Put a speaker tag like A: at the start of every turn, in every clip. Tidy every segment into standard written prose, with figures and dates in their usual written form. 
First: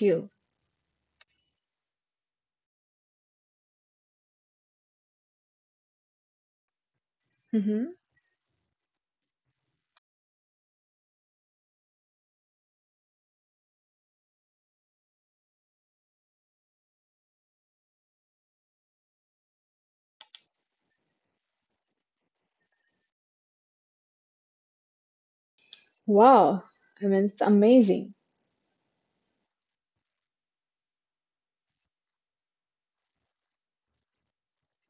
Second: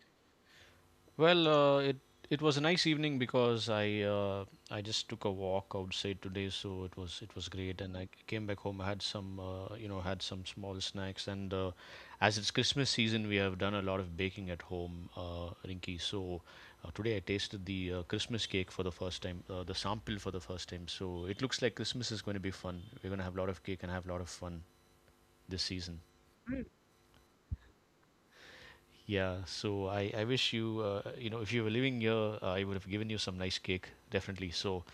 A: you?
B: Well, it was a nice evening because I just took a walk outside today, so it was great.
A: hmm
B: And I came back home. I had some had some small snacks, and as it's Christmas season, we have done a lot of baking at home, Rinky. So today I tasted the Christmas cake for the first time, the sample for the first time. So it looks like Christmas is going to be fun. We're going to have a lot of cake and have a lot of fun this season.
A: Wow. I mean, it's amazing.
B: Yeah, so I wish you, if you were living here, I would have given you some nice cake, definitely. So,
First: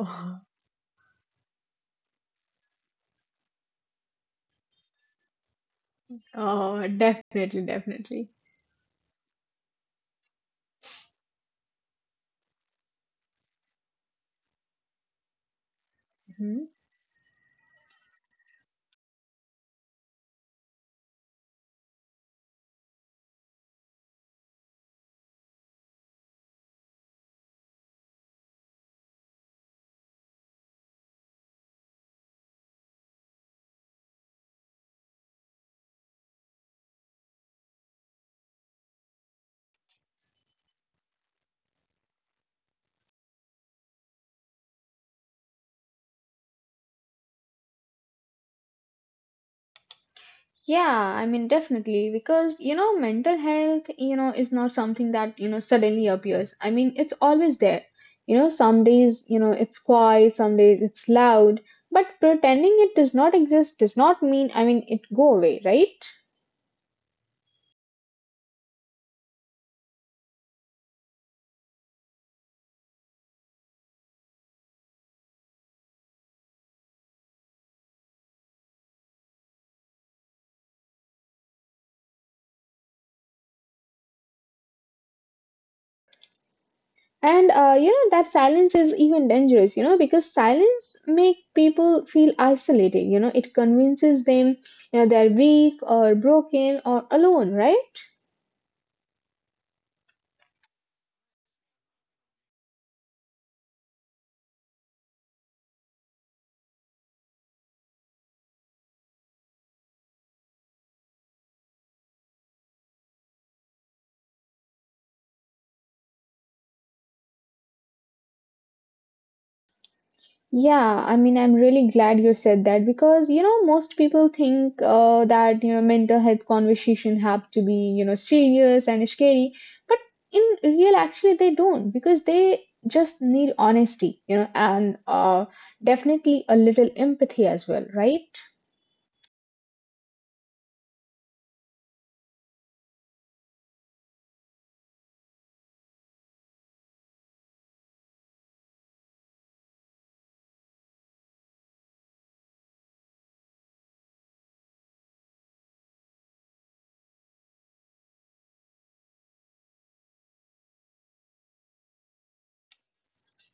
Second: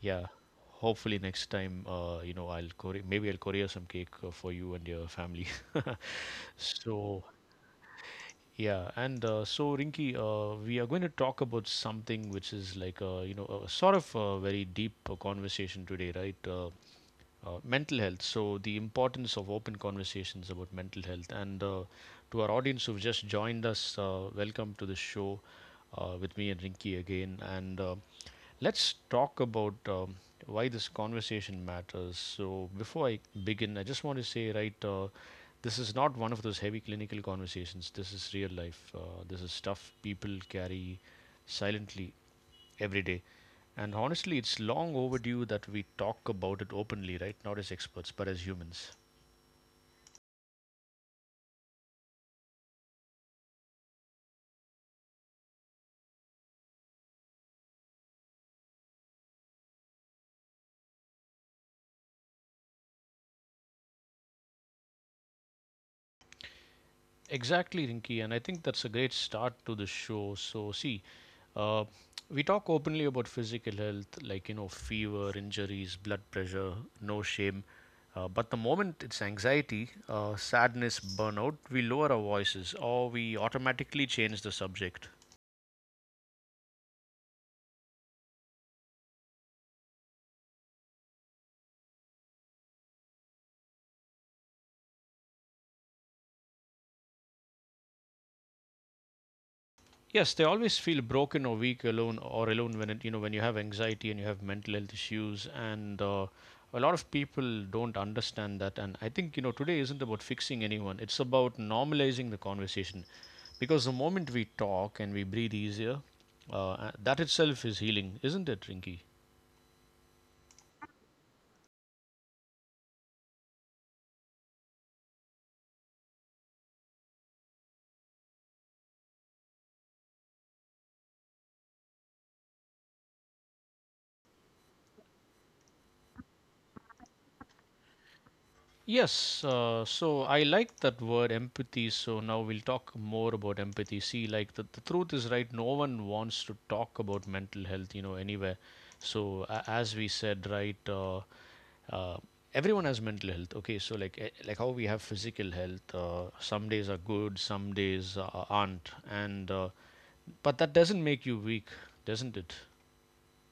B: yeah, hopefully next time, I'll courier, maybe I'll courier some cake for you and your family.
A: oh
B: So,
A: definitely, definitely.
B: yeah, and so Rinky, we are going to talk about something which is like, a sort of a very deep conversation today, right? Mental health. So the importance of open conversations about mental health. And to our audience who've just joined us, welcome to the show with me and Rinki again. And let's talk about why this conversation matters. So before I begin, I just want to say, right, this is not one of those heavy clinical conversations. This is real life. This is stuff people carry silently every day. And honestly, it's long overdue that we talk about it openly, right? Not as experts, but as humans.
A: Yeah, I mean, definitely, because mental health, is not something that suddenly appears. I mean, it's always there. Some days, it's quiet, some days it's loud, but pretending it does not exist does not mean, it go away, right?
B: Exactly, Rinky, and I think that's a great start to the show. So, see, uh, we talk openly about physical health, like you know, fever, injuries, blood pressure, no shame. But the moment it's anxiety, sadness, burnout, we lower our voices or we automatically change the subject.
A: That silence is even dangerous, because silence make people feel isolated, it convinces them, they're weak or broken or alone, right?
B: Yes, they always feel broken or weak alone or alone when it, you know when you have anxiety and you have mental health issues and a lot of people don't understand that, and I think you know today isn't about fixing anyone, it's about normalizing the conversation, because the moment we talk and we breathe easier, that itself is healing, isn't it, Rinky?
A: Yeah, I mean, I'm really glad you said that because, most people think that, mental health conversation have to be, serious and scary, but in real actually they don't because they just need honesty, you know, and definitely a little empathy as well, right?
B: Yes, so I like that word empathy. So now we'll talk more about empathy. See, like the truth is right, no one wants to talk about mental health, you know, anywhere. So, a as we said, right, uh, everyone has mental health. Okay, so like like how we have physical health, some days are good, some days aren't, and but that doesn't make you weak, doesn't it?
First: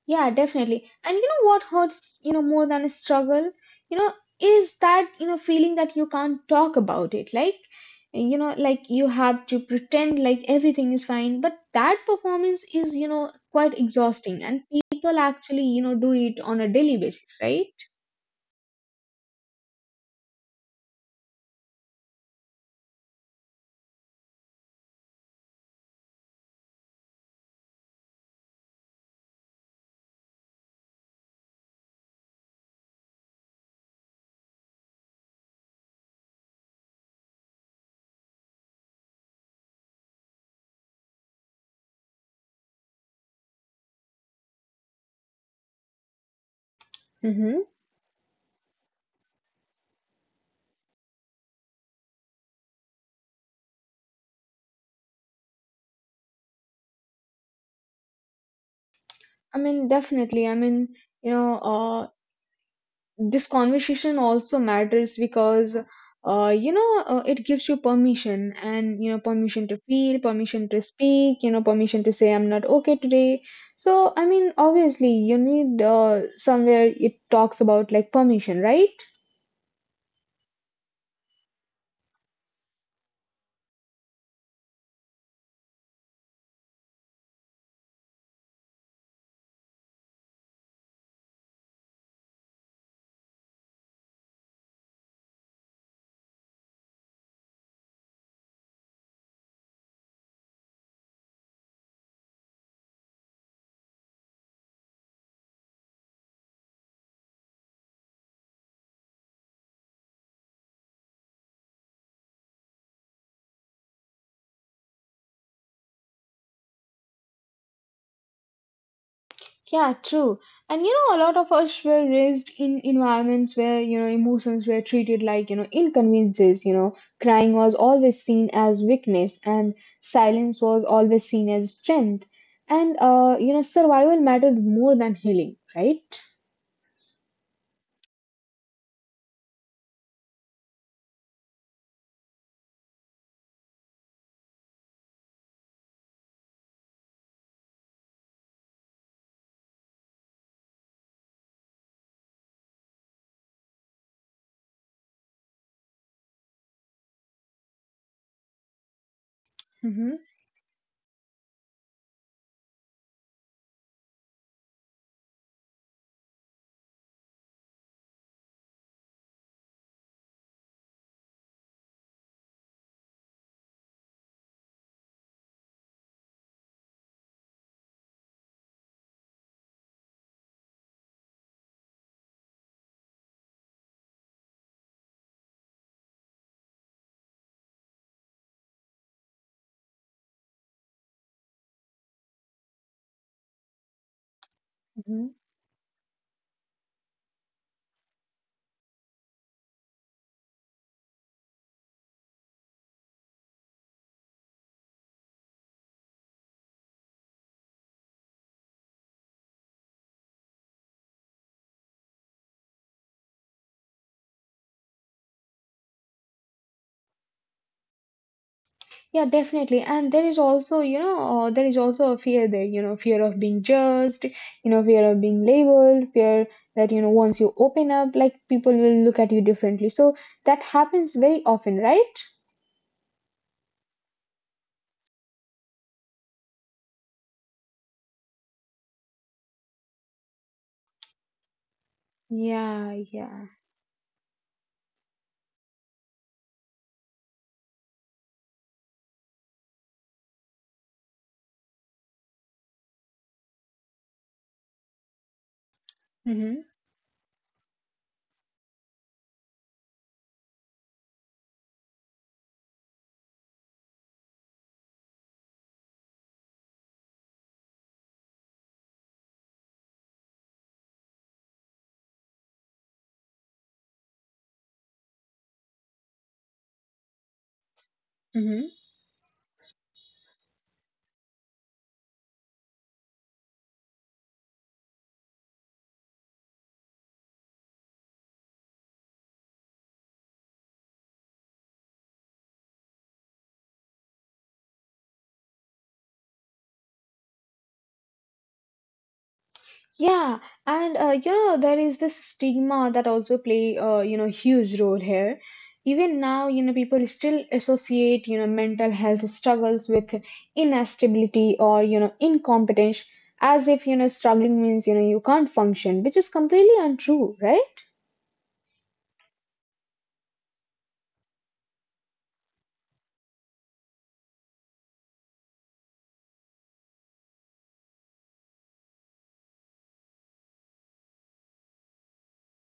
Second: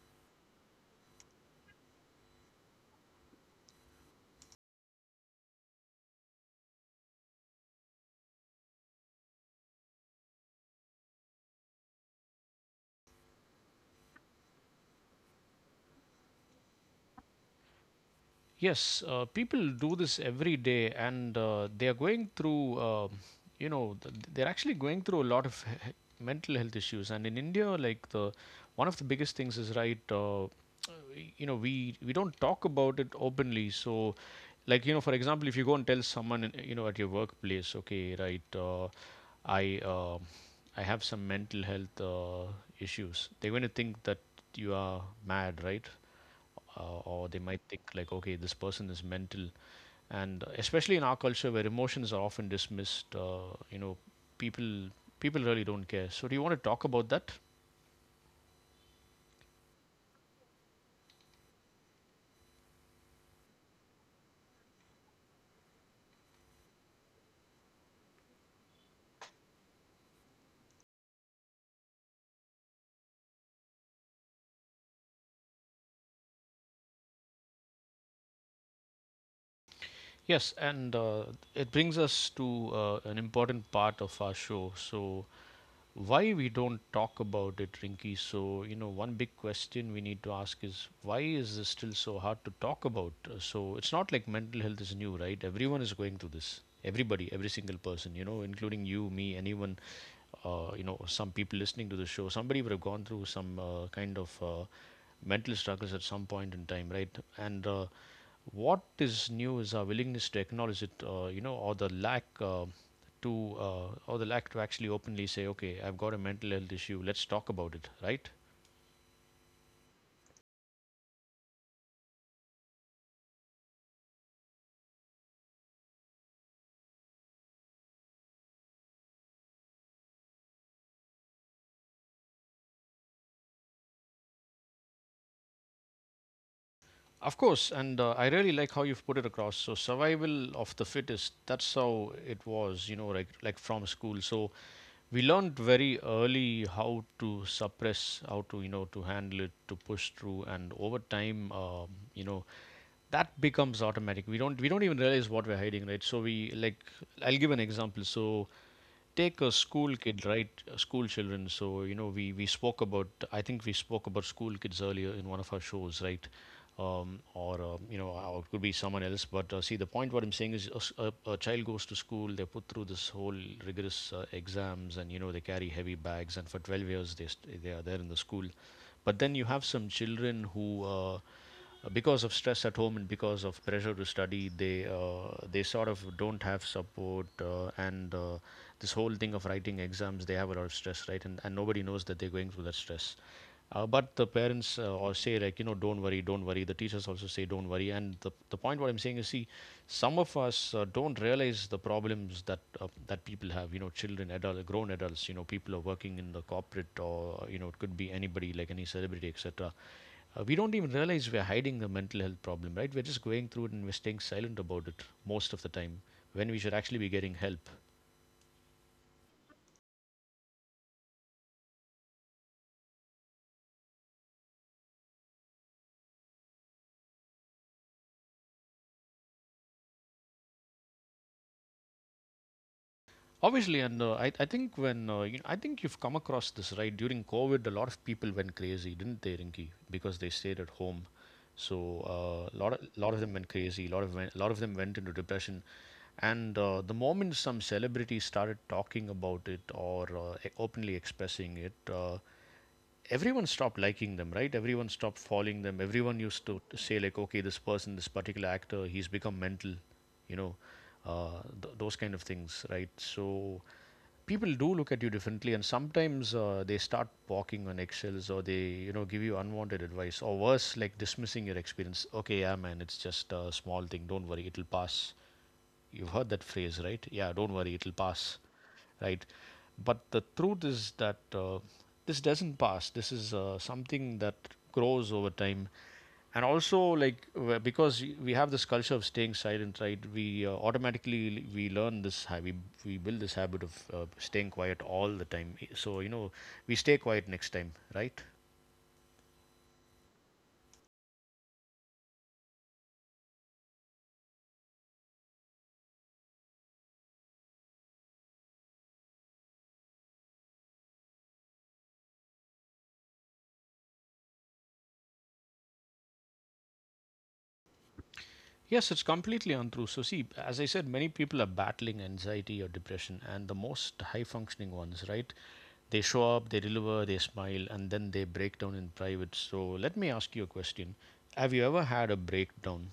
A: Yeah, definitely. And you know what hurts, more than a struggle, you know, is that, feeling that you can't talk about it. Like, like you have to pretend like everything is fine, but that performance is, quite exhausting. And people actually, do it on a daily basis, right?
B: Yes, people do this every day, and they are going through, they're actually going through a lot of mental health issues. And in India, like the one of the biggest things is right, we don't talk about it openly. So, like you know, for example, if you go and tell someone, you know, at your workplace, okay, right, I uh, I have some mental health issues. They're going to think that you are mad, right? Uh, or they might
A: Mm-hmm.
B: think like okay this person is mental, and especially in our culture where emotions are often dismissed, people people really don't care, so do you want to talk about that?
A: I mean, definitely. I mean, you know, uh, this conversation also matters because it gives you permission and permission to feel permission to speak permission to say I'm not okay today. So I mean obviously you need somewhere it talks about like permission, right?
B: Yes, and it brings us to an important part of our show. So, why we don't talk about it, Rinky? So, you know, one big question we need to ask is why is this still so hard to talk about? So, it's not like mental health is new, right? Everyone is going through this. Everybody, every single person, you know, including you, me, anyone, you know, some people listening to the show, somebody would have gone through some kind of mental struggles at some point in time, right? And what is new is our willingness to acknowledge it, you know, or the lack to actually openly say, okay, I've got a mental health issue. Let's talk about it, right?
A: Yeah, true. And you know, a lot of us were raised in environments where, emotions were treated like, inconveniences. Crying was always seen as weakness and silence was always seen as strength. Survival mattered more than healing, right?
B: Of course, and I, really like how you've put it across. So survival of the fittest. That's how it was, you know, like from school. So we learned very early how to suppress, how to you know to handle it, to push through, and over time, you know, that becomes automatic we don't even realize what we're hiding right so we like I'll give an example so take a school kid
A: Mm-hmm.
B: right school children so you know we spoke about I think we spoke about school kids earlier in one of our shows right or you know or it could be someone else but see the point what I'm saying is a, s- a child goes to school they put through this whole rigorous exams and you know they carry heavy bags and for 12 years they st- they are there in the school but then you have some children who because of stress at home and because of pressure to study, they sort of don't have support, and this whole thing of writing exams, they have a lot of stress, right? And nobody knows that they're going through that stress. But the parents or say like you know don't worry the teachers also say don't worry and the point what I'm saying is see some of us don't realize the problems that that people have you know children adult grown adults you know people are working in the corporate or you know it could be anybody like any celebrity etc we don't even realize we're hiding the mental health problem, right? We're just going through it and we're staying silent about it most of the time when we should actually be getting help.
A: Yeah, definitely. And there is also, there is also a fear there, fear of being judged, fear of being labeled, fear that, once you open up, like people will look at you differently. So that happens very often, right?
B: Obviously, and I think when you know, I think you've come across this right during COVID, a lot of people went crazy, didn't they, Rinki? Because they stayed at home, so a
A: Yeah,
B: lot of them went
A: yeah.
B: crazy. A lot of went, a lot of them went into depression. And the moment some celebrities started talking about it or openly expressing it, everyone stopped liking them, right? Everyone stopped following them. Everyone used to
A: Mm-hmm.
B: say, like, okay, this person, this particular actor, he's become mental, you know, those kind of things, right? So people do look at you differently, and sometimes they start walking on eggshells or they, you know, give you unwanted advice, or worse, like dismissing your experience. Okay, yeah, man, it's just a small thing. Don't worry, it'll pass. You've heard that phrase, right? Yeah, don't worry, it'll pass,
A: Mm-hmm.
B: right? But the truth is that this doesn't pass. This is something that grows over time. And also, like because we have this culture of staying silent, right? We automatically we learn this habit. We build this habit of staying quiet all the time. So you know, we stay quiet next time, right?
A: Yeah, and you know there is this stigma that also play you know huge role here. Even now, you know people still associate you know mental health struggles with instability or you know incompetence, as if you know struggling means you know you can't function, which is completely untrue, right?
B: Yes, it's completely untrue. So, see, as I said, many people are battling anxiety or depression, and the most high functioning ones, right? They show up, they deliver, they smile, and then they break down in private. So, let me ask you a question. Have you ever had a breakdown?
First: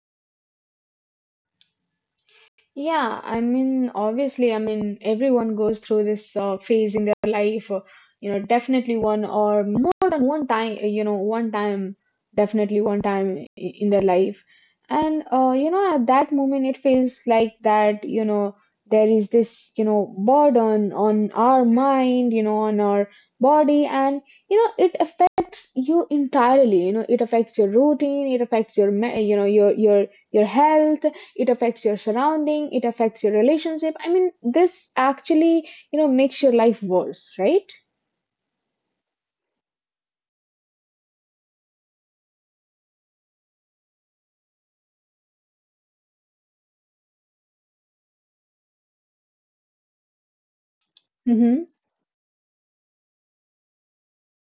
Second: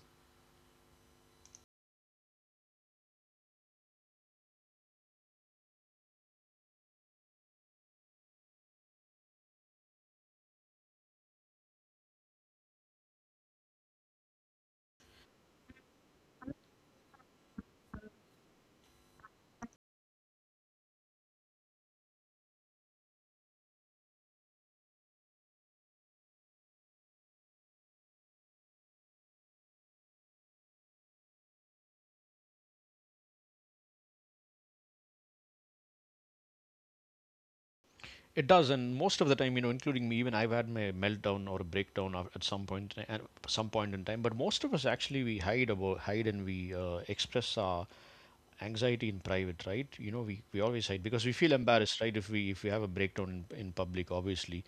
A: Yeah, I mean, obviously, I mean, everyone goes through this phase in their life, definitely one or more than one time, one time, definitely one time in their life. At that moment, it feels like that, there is this, burden on our mind, on our body, and, it affects you entirely, it affects your routine, it affects your, me- you know, your health. It affects your surrounding, it affects your relationship. I mean this actually you know makes your life worse, right?
B: It does, and most of the time, you know, including me, even I've had my meltdown or a breakdown at some point in time. But most of us actually we hide about, hide, and we express our anxiety in private, right? You know we always hide because we feel
A: Mm-hmm.
B: embarrassed, right? If we have a breakdown in public, obviously.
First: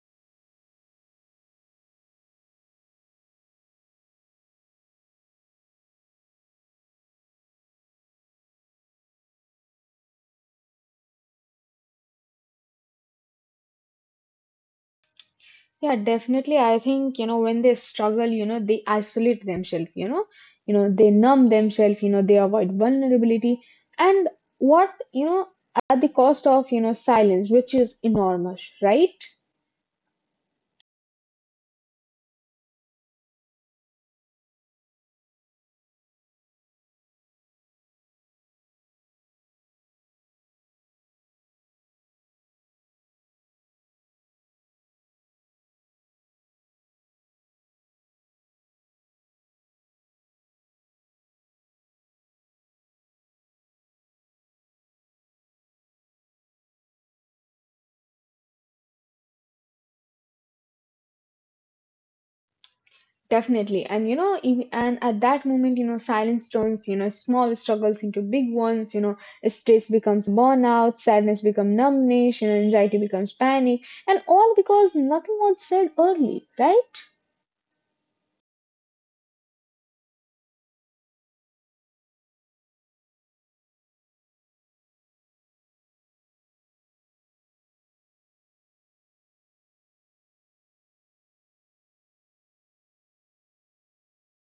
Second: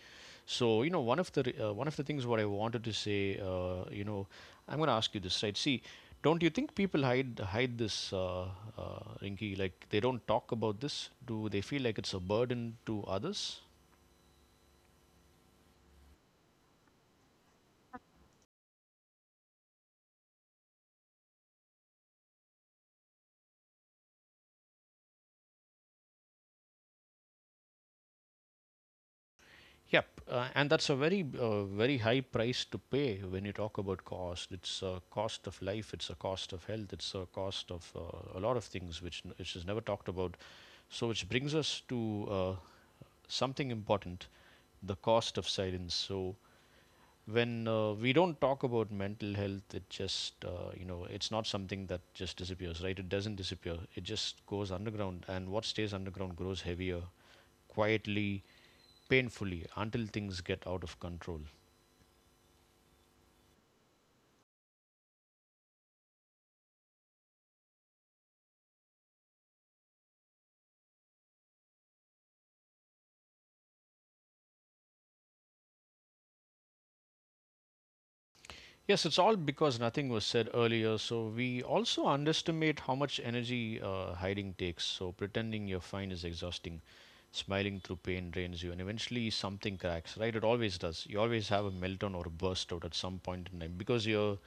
B: So you know, one of the one of the things what I wanted to say, I'm going to ask you this, right? See, don't you think people hide this, Rinky? Like they don't talk about this. Do they feel like it's a burden to others?
A: Yeah definitely. I think you know when they struggle you know they isolate themselves, you know they numb themselves, you know they avoid vulnerability and what you know at the cost of you know silence, which is enormous, right?
B: Yep, and that's a very, very high price to pay when you talk about cost. It's a cost of life, it's a cost of health, it's a cost of a lot of things which, which is never talked about. So, which brings us to something important, the cost of silence. So, when we don't talk about mental health, it just, it's not something that just disappears, right? It doesn't disappear, it just goes underground, and what stays underground grows heavier, quietly, painfully, until things get out of control.
A: Definitely. And at that moment, silence turns, small struggles into big ones, stress becomes burnout, sadness becomes numbness, anxiety becomes panic, and all because nothing was said early, right?
B: Yes, it's all because nothing was said earlier. So we also underestimate how much energy hiding takes. So pretending you're fine is exhausting. Smiling through pain drains you, and eventually something cracks. Right? It always does. You always have a meltdown or a burst out at some point in time because you're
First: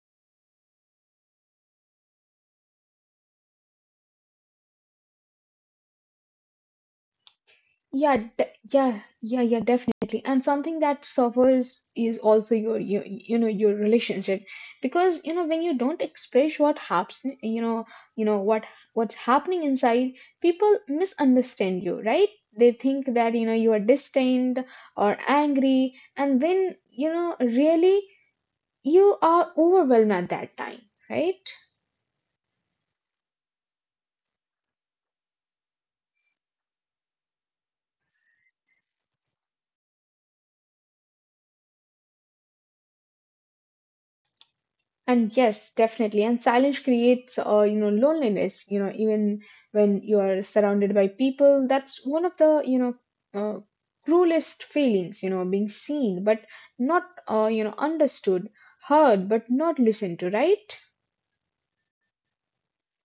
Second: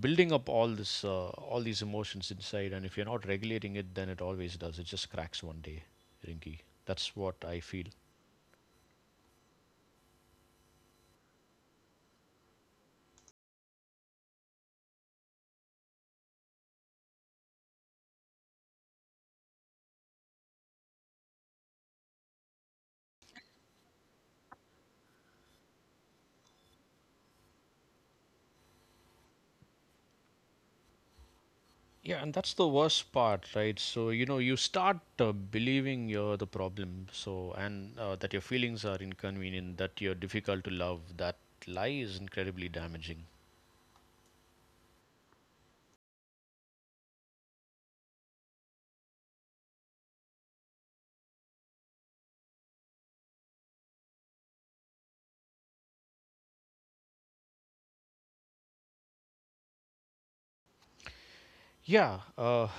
B: building up all this, all these emotions inside, and if you're not regulating it, then it always does. It just cracks one day, Rinky. That's what I feel.
A: Yeah, definitely. And something that suffers is also your relationship, because you know when you don't express what happens, you know what's happening inside, people misunderstand you, right? They think that you are distant or angry, and when really you are overwhelmed at that time, right?
B: Yeah, and that's the worst part, right? So, you know, you start believing you're the problem, so, and that your feelings are inconvenient, that you're difficult to love. That lie is incredibly damaging.
A: And yes definitely and silence creates you know loneliness, you know even when you are surrounded by people. That's one of the uh, cruelest feelings, you know being seen but not you know understood, heard but not listened to, right?
B: Yeah,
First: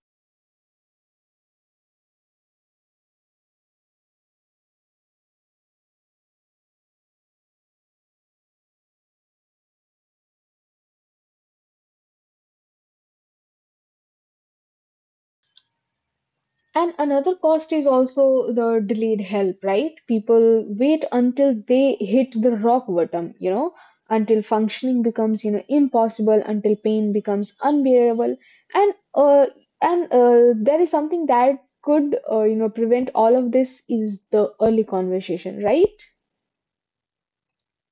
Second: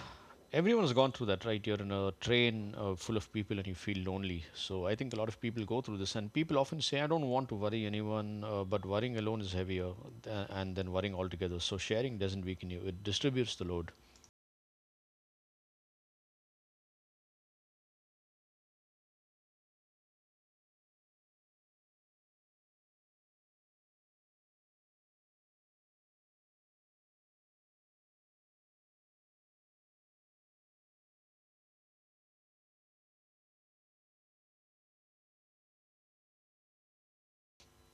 B: everyone's gone through that, right? You're in a train full of people and you feel lonely. So, I think a lot of people go through this, and people often say, I don't want to worry anyone, but worrying alone is heavier and then worrying altogether. So, sharing doesn't weaken you, it distributes the load.
A: And another cost is also the delayed help, right? People wait until they hit the rock bottom, until functioning becomes, impossible, until pain becomes unbearable. And uh, and there is something that could, prevent all of this is the early conversation, right?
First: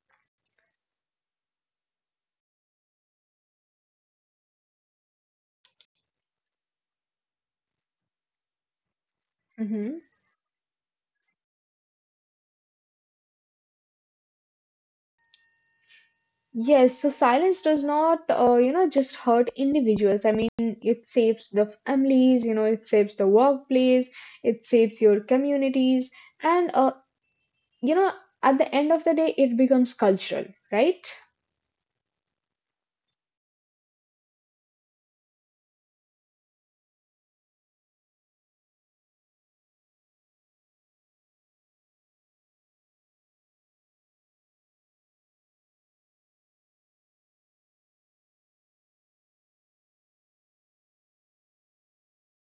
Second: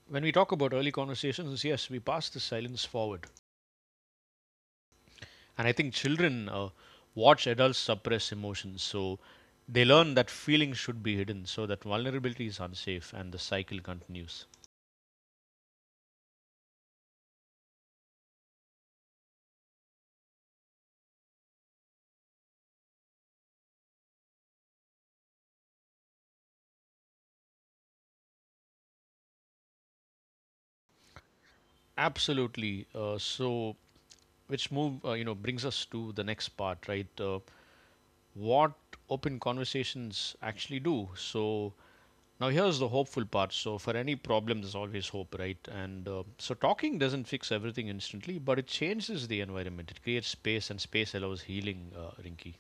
B: When we talk about early conversations, yes, we pass the silence forward. And I think children watch adults suppress emotions, so they
A: Mm-hmm.
B: learn that feelings should be hidden, so that vulnerability is unsafe, and the cycle continues.
A: Yes, so silence does not, just hurt individuals. I mean, it saves the families, it saves the workplace, it saves your communities, and, uh, you know, at the end of the day, it becomes cultural, right?
B: Absolutely. So, which move you know brings us to the next part, right? What open conversations actually do. So now here's the hopeful part. So for any problem, there's always hope, right? And so talking doesn't fix everything instantly, but it changes the environment. It creates space, and space allows healing, Rinky.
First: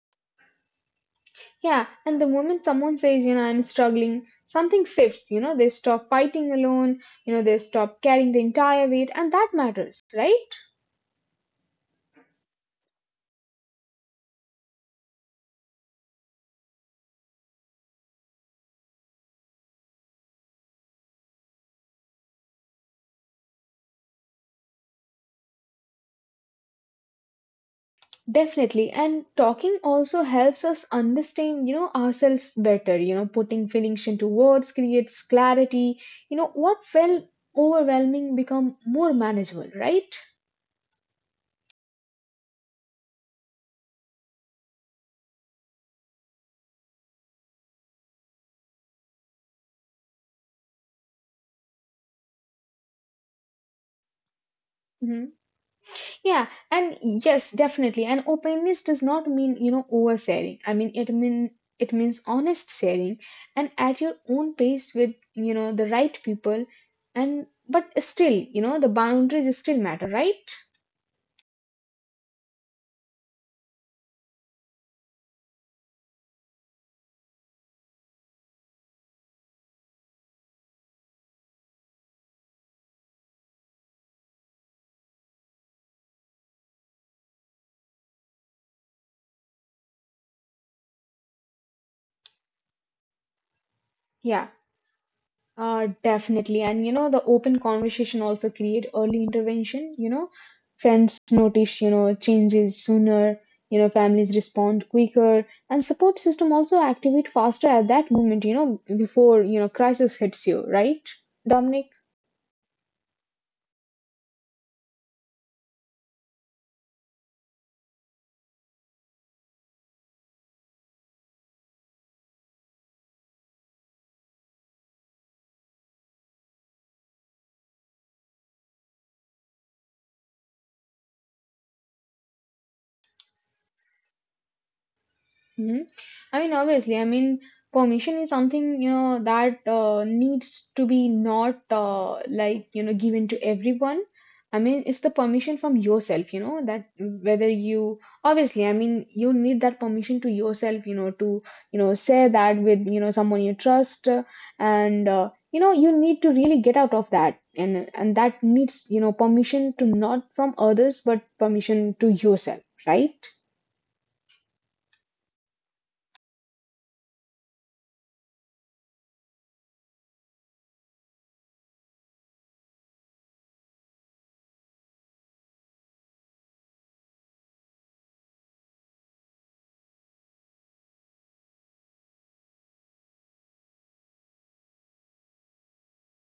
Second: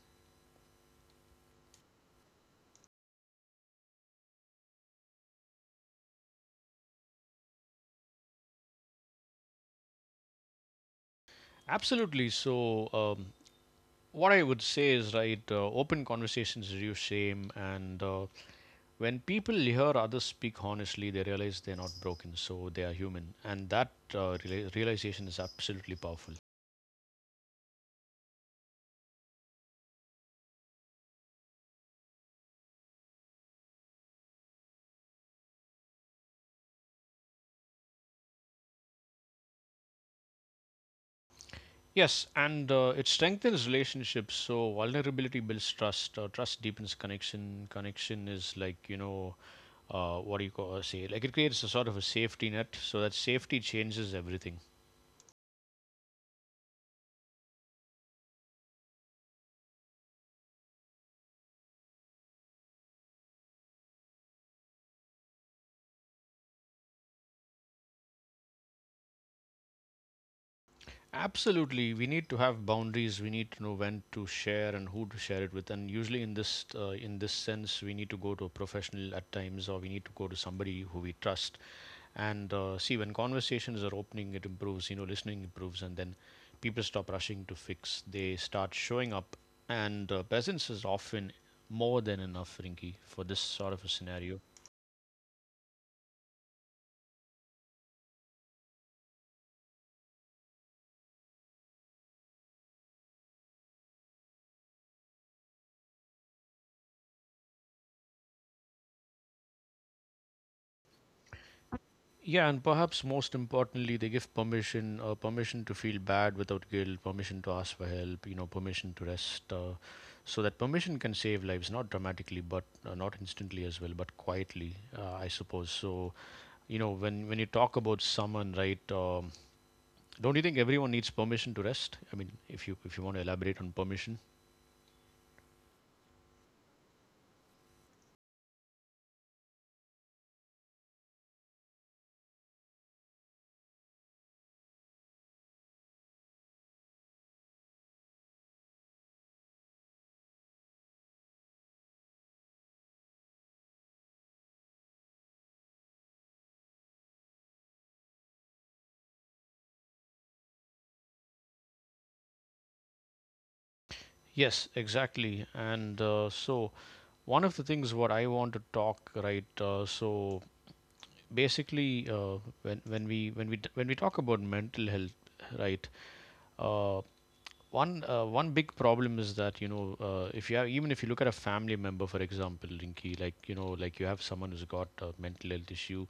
A: Yeah, and the moment someone says, I'm struggling, something shifts, they stop fighting alone, they stop carrying the entire weight, and that matters, right?
B: Absolutely. So, what I would say is, right, open conversations reduce shame. And when people hear others speak honestly, they realize they're not broken, so they are human. And that realization is absolutely powerful.
A: Definitely. And talking also helps us understand, ourselves better. You know, putting feelings into words creates clarity. You know, what felt overwhelming become more manageable, right?
B: Yes, and it strengthens relationships. So, vulnerability builds trust, trust deepens connection. Connection is like, you know, what do you call, say, like it creates a sort of a safety net. So, that safety changes everything.
A: hmm Yeah, and yes, definitely. And openness does not mean, oversharing. It means honest sharing and at your own pace with, the right people. And but still, the boundaries still matter, right?
B: Absolutely. We need to have boundaries. We need to know when to share and who to share it with. And usually, in this sense, we need to go to a professional at times, or we need to go to somebody who we trust. And see, when conversations are opening, it improves. You know, listening improves, and then people stop rushing to fix. They start showing up, and presence is often more than enough, Rinky, for this sort of a scenario.
A: Yeah. Definitely. And you know, the open conversation also create early intervention. Friends notice, changes sooner, families respond quicker, and support system also activate faster at that moment, before, crisis hits you, right, Dominic?
B: Yeah, and perhaps most importantly, they give permission permission to feel bad without guilt, permission to ask for help, you know, permission to rest. So that permission can save lives, not dramatically, but not instantly as well, but quietly, I suppose. So you know, when you talk about someone, right? Don't you think everyone needs permission to rest? I mean, if you want to elaborate on permission.
A: hmm I mean, obviously, I mean, permission is something, that needs to be not given to everyone. I mean, it's the permission from yourself, that whether you, obviously, I mean, you need that permission to yourself, to, say that with, someone you trust. And, you need to really get out of that. And that needs, permission to not from others, but permission to yourself, right?
B: Yes, exactly. And so one of the things what I want to talk, right? So basically when we talk about mental health, right? uh, One big problem is that, you know, if you have, even if you look at a family member, for example, Rinki, like, you know, like you have someone who's got a mental health issue,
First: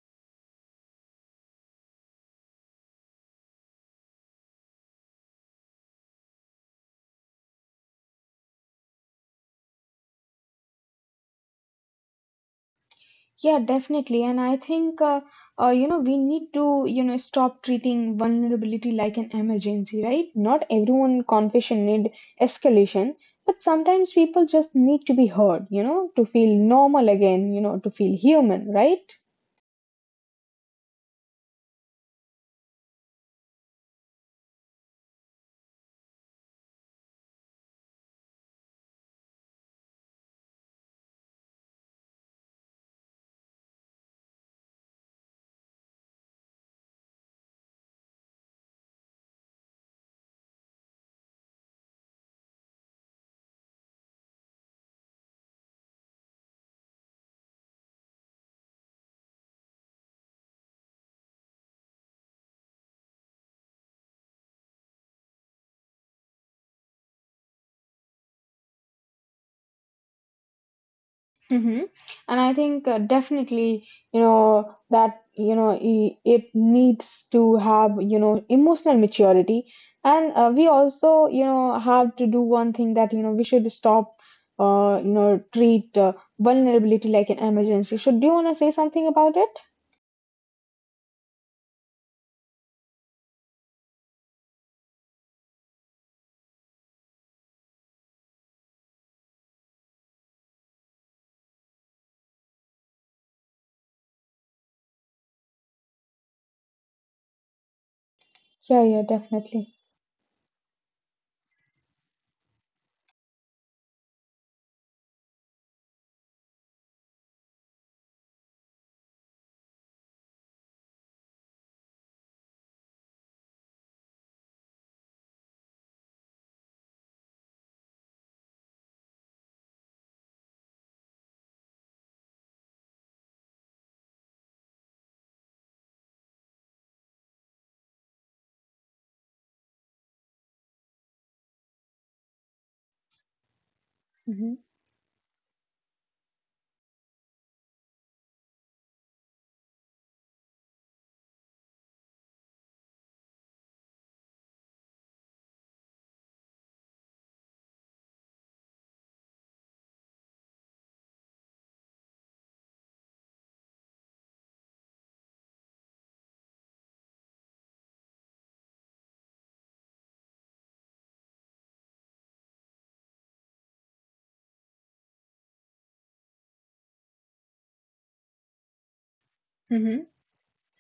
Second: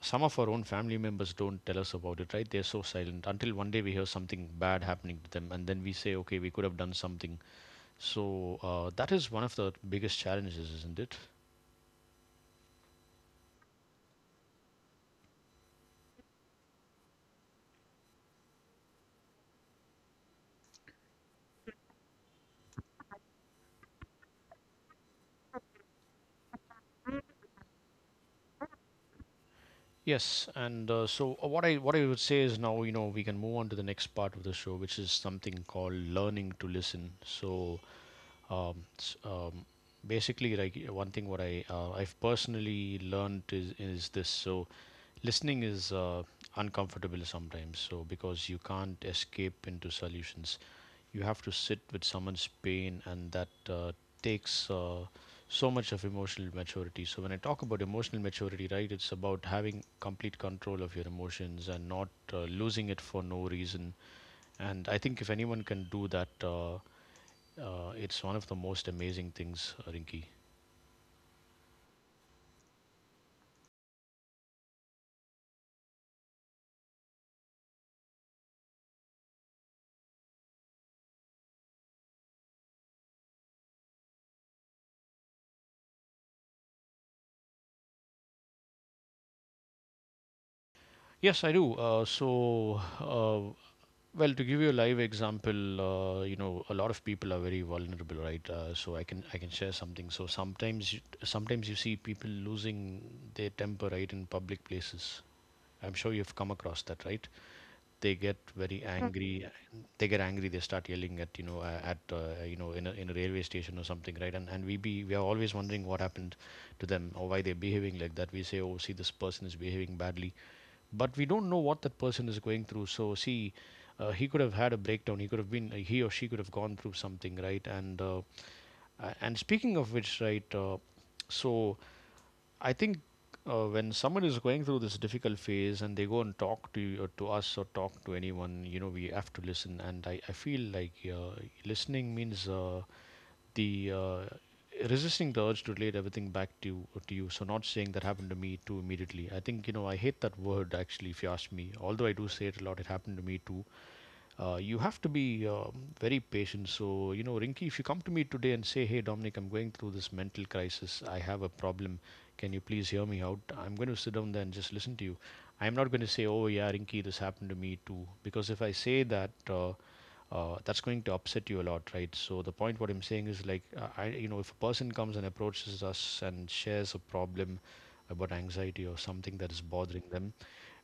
B: some of our own family members don't tell us about it, right? They're so silent until one day we hear something bad happening to them, and then we say, okay, we could have done something. So that is one of the biggest challenges, isn't it?
A: Yeah, definitely. And I think, we need to, stop treating vulnerability like an emergency, right? Not everyone confession need escalation, but sometimes people just need to be heard, to feel normal again, to feel human, right?
B: Yes, and what I would say is, now, you know, we can move on to the next part of the show, which is something called learning to listen. So um, s- um, basically, like, one thing what I've personally learned is this. So listening is uncomfortable sometimes. So because you can't escape into solutions, you have to sit with someone's pain, and that takes so much of emotional maturity. So when I talk about emotional maturity, right, it's about having complete control of your emotions and not losing it for no reason. And I think if anyone can do that, it's one of the most amazing things, Rinki.
A: Mm-hmm. And I think definitely, that, it needs to have, emotional maturity. And we also, have to do one thing that, we should stop, treat vulnerability like an emergency. So, do you want to say something about it?
B: Yes, I do. Uh, Well, to give you a live example, you know, a lot of people are very vulnerable, right? I can share something. So sometimes you see people losing their temper, right, in public places. I'm sure you've come across that, right? They get very
A: Yeah, yeah,
B: angry.
A: definitely.
B: They get angry. They start yelling at, you know, at you know, in a railway station or something, right? And we are always wondering what happened to them or why they're behaving like that. We say, oh, see, this person is behaving badly, but we don't know what that person is going through. So see, he could have had a breakdown, he could have been, he or she could have gone through something, right? And and speaking of which, right, so I think, when someone is going through this difficult phase and they go and talk to you, or to us, or talk to anyone, you know, we have to listen. And I feel like listening means the
A: Mm-hmm.
B: resisting the urge to relate everything back to you, to you. So not saying that happened to me too immediately. I think, you know, I hate that word actually. If you ask me, although I do say it a lot, it happened to me too. You have to be very patient. So, you know, Rinky, if you come to me today and say, hey, Dominic, I'm going through this mental crisis, I have a problem, can you please hear me out? I'm going to sit down there and just listen to you. I'm not going to say, oh, yeah, Rinky, this happened to me too. Because if I say that, that's going to upset you a lot, right? So the point what I'm saying is like, you know, if a person comes and approaches us and shares a problem about anxiety or something that is bothering
A: Mm-hmm.
B: them,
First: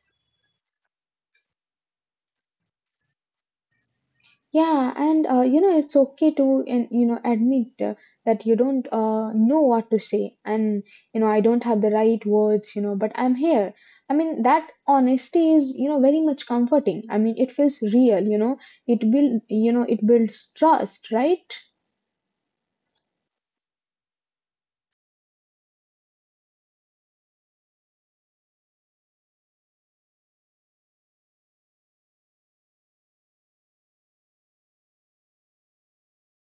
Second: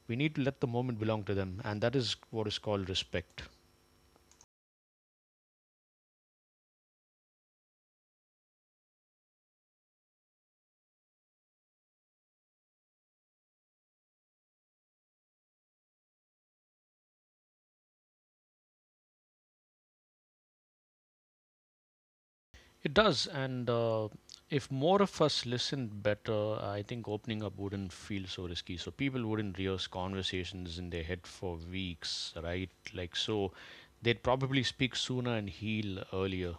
B: we need to let the moment belong to them, and that is what is called respect.
A: Yeah, and you know it's okay to and you know admit that you don't know what to say, and you know I don't have the right words, but I'm here. I mean that honesty is you know very much comforting. I mean it feels real, you know. It build you know it builds trust, right?
B: It does, and if more of us listened better, I think opening up wouldn't feel so risky. So people wouldn't rehearse conversations in their head for weeks, right? Like so, they'd probably speak sooner and heal earlier.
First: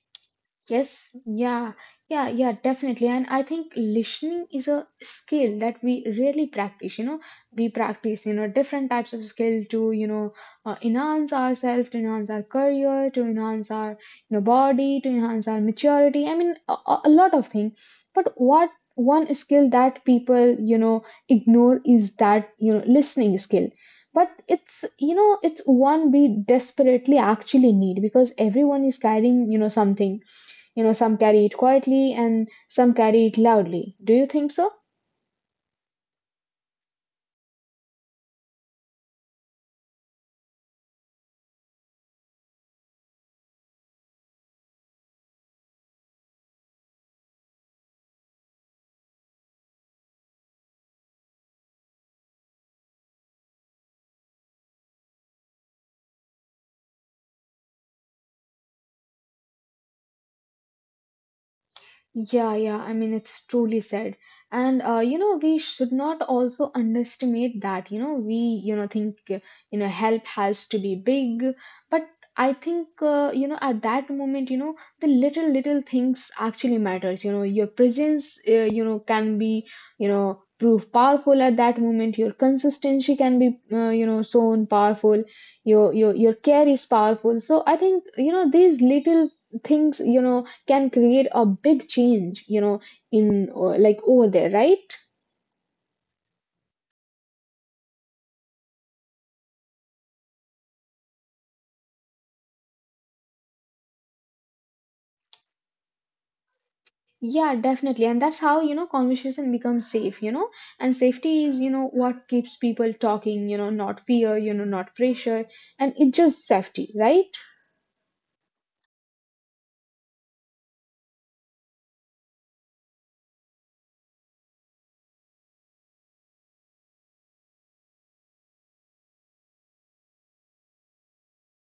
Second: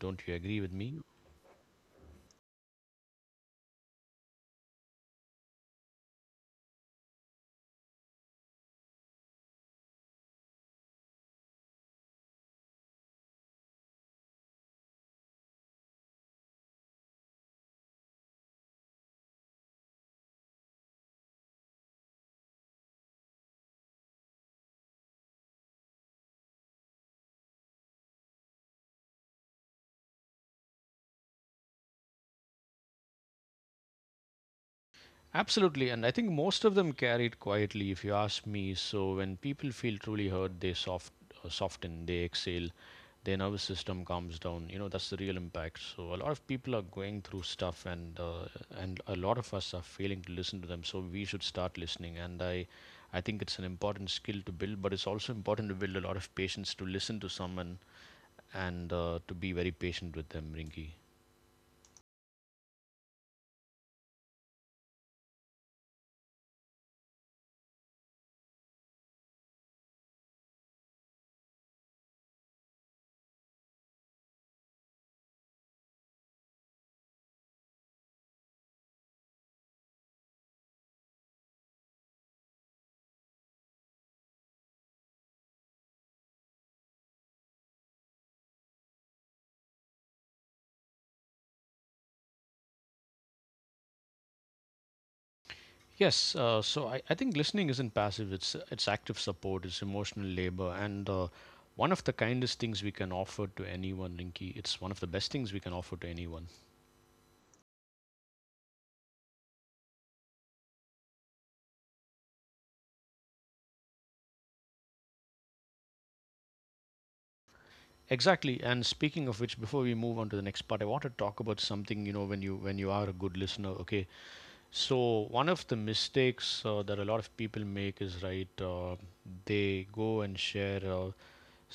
B: Don't you agree with me?
A: Yes, yeah, definitely. And I think listening is a skill that we rarely practice. We practice, different types of skill to, enhance ourselves, to enhance our career, to enhance our, body, to enhance our maturity. I mean, a lot of things. But what one skill that people, ignore is that, listening skill. But it's, it's one we desperately actually need because everyone is carrying, something you know, some carry it quietly and some carry it loudly. Do you think so?
B: Absolutely, and I think most of them carry it quietly, if you ask me. So when people feel truly heard, they soften, they exhale, their nervous system calms down. You know that's the real impact. So a lot of people are going through stuff, and a lot of us are failing to listen to them. So we should start listening, and I. I think it's an important skill to build, but it's also important to build a lot of patience to listen to someone and to be very patient with them, Rinki.
A: Yeah, yeah, I mean, it's truly said. We should not also underestimate that. You know, we, you know, think, You know, help has to be big. But I think, at that moment, the little, little things actually matters. You know, your presence, can be, prove powerful at that moment. Your consistency can be, so powerful. Your care is powerful. So I think, these little things, can create a big change you know in like over there right.
B: Yes, I think listening isn't passive, it's active support, it's emotional labor, and one of the kindest things we can offer to anyone, Rinky. It's one of the best things we can offer to anyone.
A: Yeah definitely, and that's how you know conversation becomes safe, you know. And safety is you know what keeps people talking, you know, not fear, you know, not pressure, and it's just safety, right?
B: Exactly. And speaking of which, before we move on to the next part, I want to talk about something, you know, when you are a good listener, okay? So one of the mistakes that a lot of people make is right, they go and share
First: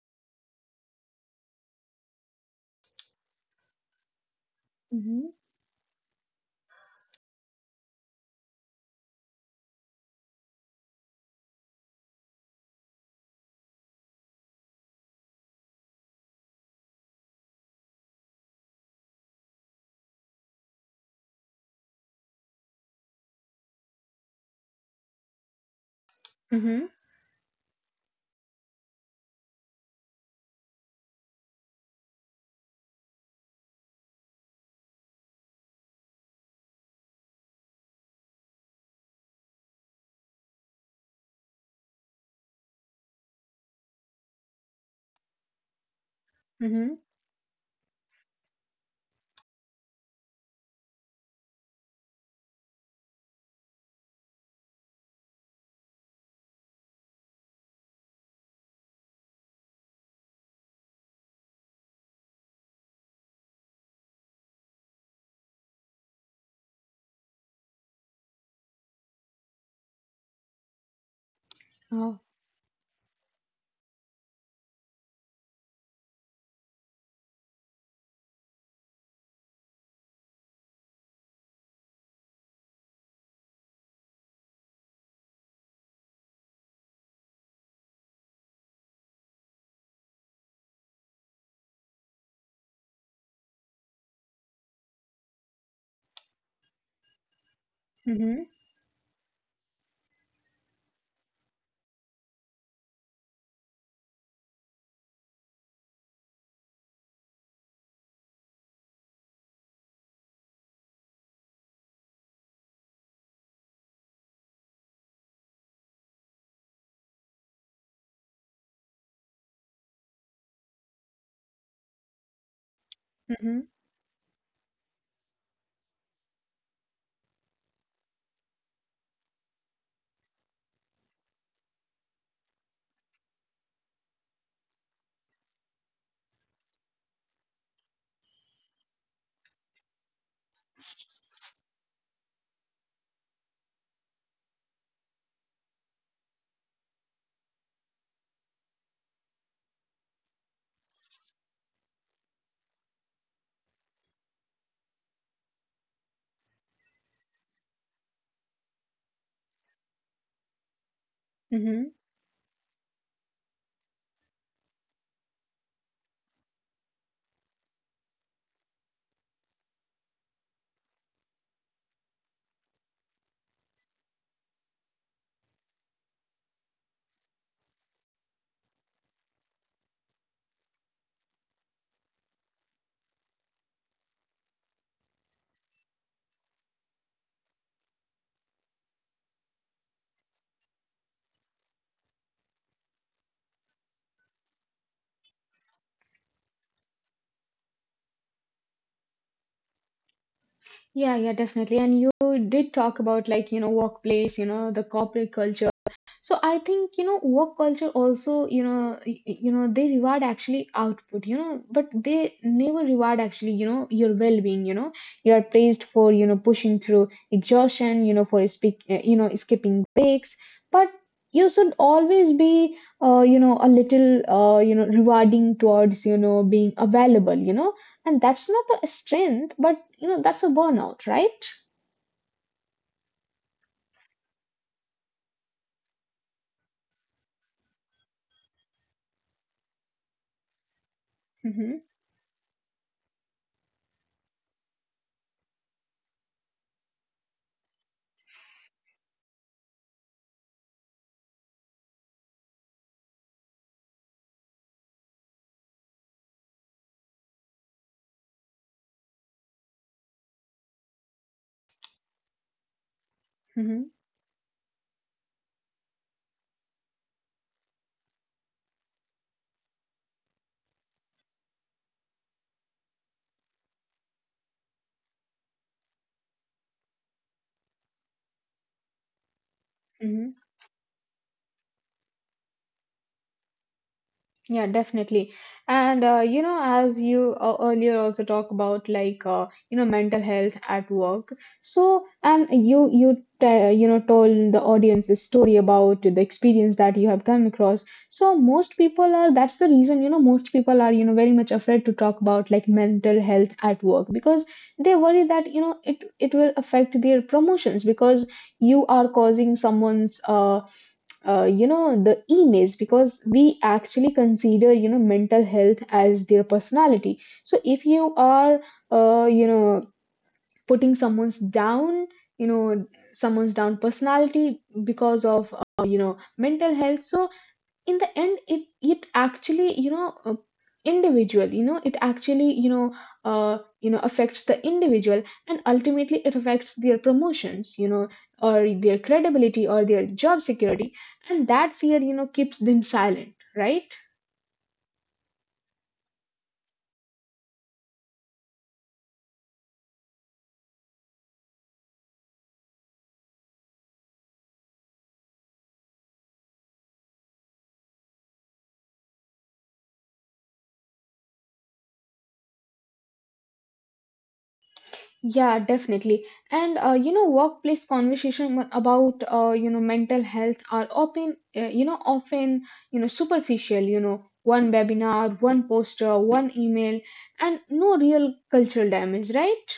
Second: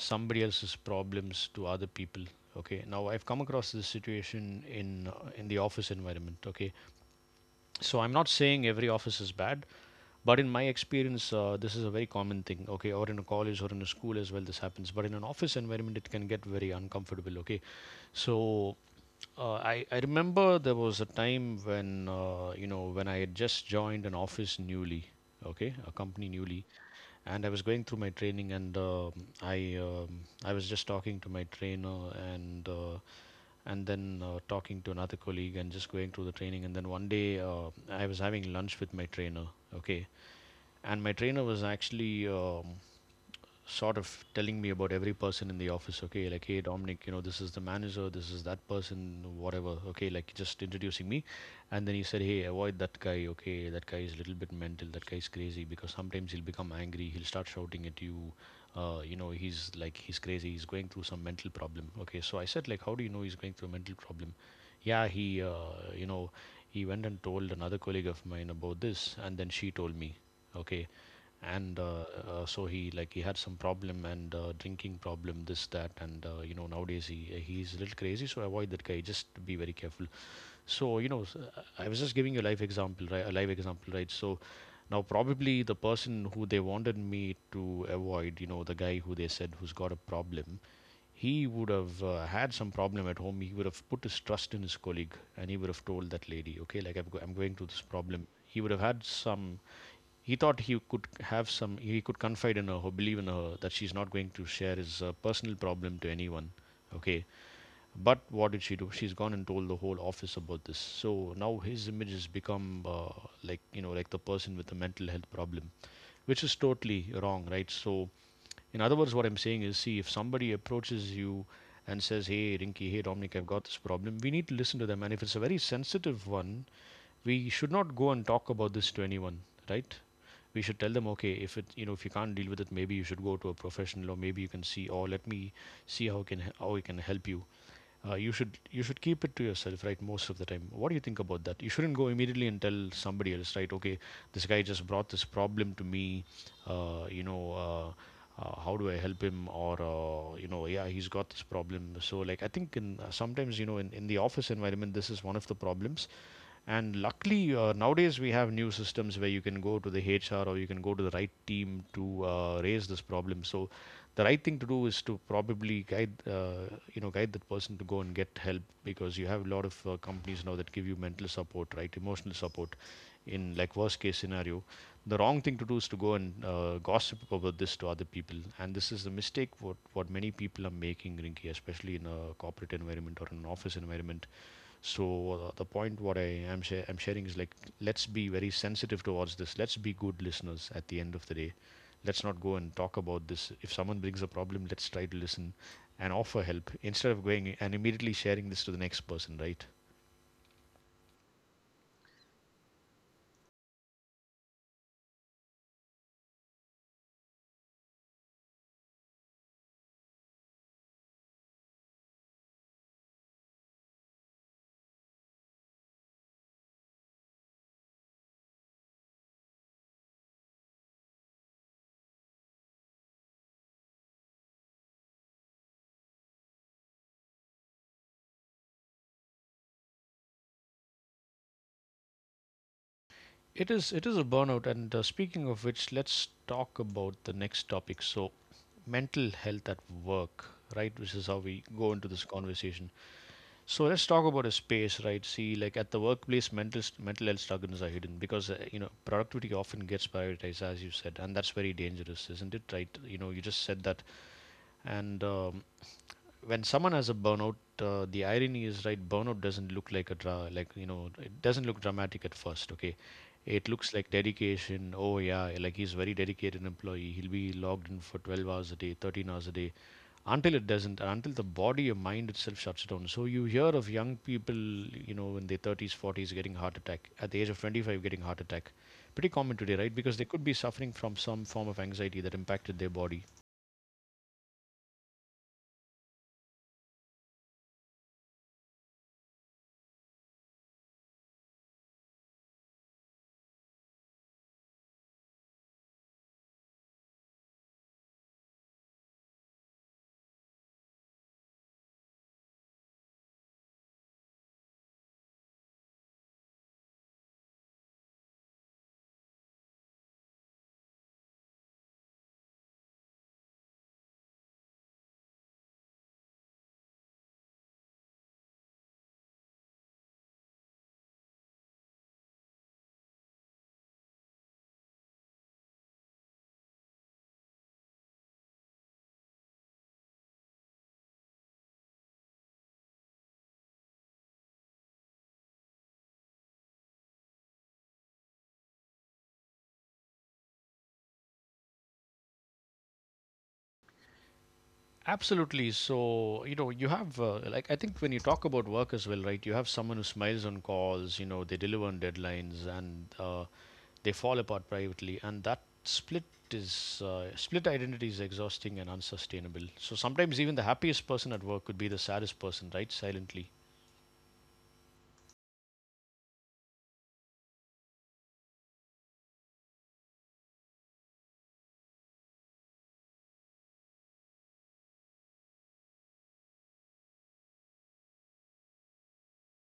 B: somebody else's problems to other people. Okay, now I've come across this situation in uh,
A: Mm-hmm.
B: in the office environment. Okay, so I'm not saying every office is bad, but in my experience, this is a very common thing. Okay, or in a college or in a school as well, this happens, but in an office environment it can get very uncomfortable. Okay, so I remember there was a time when, you know, when I had just joined an office newly, okay, a company newly.
A: Mm-hmm.
B: And I was going through my training, and I was just talking to my trainer, and uh, and then talking to another colleague, and just going through the training, and then one day, I was having lunch with my trainer, okay, and my trainer was actually, sort of telling me about every person in the office. Okay, like, hey,
A: Mm-hmm.
B: Dominic, you know, this is the manager, this is that person, whatever, okay, like just introducing me. And then he said, hey, avoid that guy, okay, that guy is a little bit mental, that guy is crazy because sometimes he'll become angry, he'll start shouting at you. You know, he's like, he's crazy, he's going through some mental problem, okay. So I said, like, how do you know he's going through a mental problem? Yeah, you know, he went and told another colleague of mine about this, and then she told me, okay. And
A: Oh.
B: so he like he had some problem and, drinking problem, this, that, and, you know, nowadays he's a little crazy, so avoid that guy, just be very careful. So you know, I was just giving you a life example, right, a live example, right. So now probably the person who they wanted me to avoid, you know, the guy who they said who's got a problem, he would have had some problem at home, he would have put his trust in his colleague, and he would have told that lady, okay, like, I'm going through this problem.
A: Mm-hmm.
B: He would have had some, he thought he could have some, he could confide in her or believe in her that she's not going to share his personal problem to anyone. Okay, but what did she do? She's gone and told the whole office about this. So now his image has become, like, you know, like the person with a mental health problem, which is totally wrong, right? So in other words, what I'm saying is, see, if somebody approaches you and says, hey, Rinky, hey, Dominic, I've got
A: Mm-hmm.
B: this problem, we need to listen to them, and if it's a very sensitive one, we should not go and talk about this to anyone, right? We should tell them, okay, if it, you know, if you can't deal with it, maybe you should go to a professional, or maybe you can see, or let me see how can how we can help you. You should keep it to yourself, right? Most of the time. What do you think about that? You shouldn't go immediately and tell somebody else, right? Okay, this guy just brought this problem to me. Uh, you know, uh, how do I help him? Or you know, yeah, he's got this problem. So like, I think in, sometimes, you know, in the office environment, this is one of the problems. And luckily, nowadays we have new systems where you can go to the HR or you can go to the right team
A: Mm-hmm.
B: to raise this problem. So the right thing to do is to probably guide, you know, guide that person to go and get help, because you have a lot of companies now that give you mental support, right, emotional support. In like worst case scenario, the wrong thing to do is to go and gossip about this to other people, and this is the mistake what many people are making, Rinky, especially in a corporate environment or an office environment. So the point what I am I'm sharing is like, let's be very sensitive towards this. Let's be good listeners at the end of the day. Let's not go and talk about this. If someone brings a problem, let's try to listen and offer help instead of going and immediately sharing this to the next person, right?
A: Yeah, yeah, definitely. And you did talk about like, workplace, the corporate culture. So I think work culture also they reward actually output, but they never reward actually your well-being you are praised for pushing through exhaustion, for speak you know skipping breaks, but you should always be a little rewarding towards being available and that's not a strength, but that's a burnout, right?
B: It is a burnout, and speaking of which, let's talk about the next topic. So mental health at work, right? Which is how we
A: Mm-hmm.
B: go into this conversation. So let's talk about a space, right? See, like at the workplace, mental health struggles are hidden because, you know, productivity often gets prioritized, as you said, and that's very dangerous, isn't it? Right? You know, you just said that. And when someone has a burnout, the irony is right. Burnout doesn't look like a like you know, it doesn't look dramatic at first. Okay, it looks like dedication. Oh yeah, like he's very dedicated employee. He'll be logged in for 12 hours a day, 13 hours a day, until it doesn't. Until the body or mind itself shuts down. So you hear of young people, you know, in their 30s, 40s, getting heart attack at the age of 25, getting heart attack. Pretty common today, right? Because
A: Mm-hmm.
B: they could be suffering from some form of anxiety that impacted their body.
A: Yeah, definitely. And as you earlier also talk about like mental health at work. So, and you te- you know told the audience the story about the experience that you have come across. So most people are, that's the reason most people are very much afraid to talk about like mental health at work, because they worry that it will affect their promotions, because you are causing someone's the emails, because we actually consider mental health as their personality. So if you are uh, you know putting someone's down you know someone's down personality because of mental health, so in the end it actually individual it actually affects the individual, and ultimately it affects their promotions or their credibility or their job security, and that fear keeps them silent, right?
B: Absolutely. So, you know, you have, like, I think when you talk about work as well, right, you have someone who smiles on calls, you know, they deliver on deadlines, and they fall apart privately. And that split is, split identity is exhausting and unsustainable. So sometimes even the happiest person at work could be the saddest person, right, silently.
A: Yeah, definitely. And workplace conversation about mental health are often superficial. One webinar, one poster, one email, and no real cultural damage, right?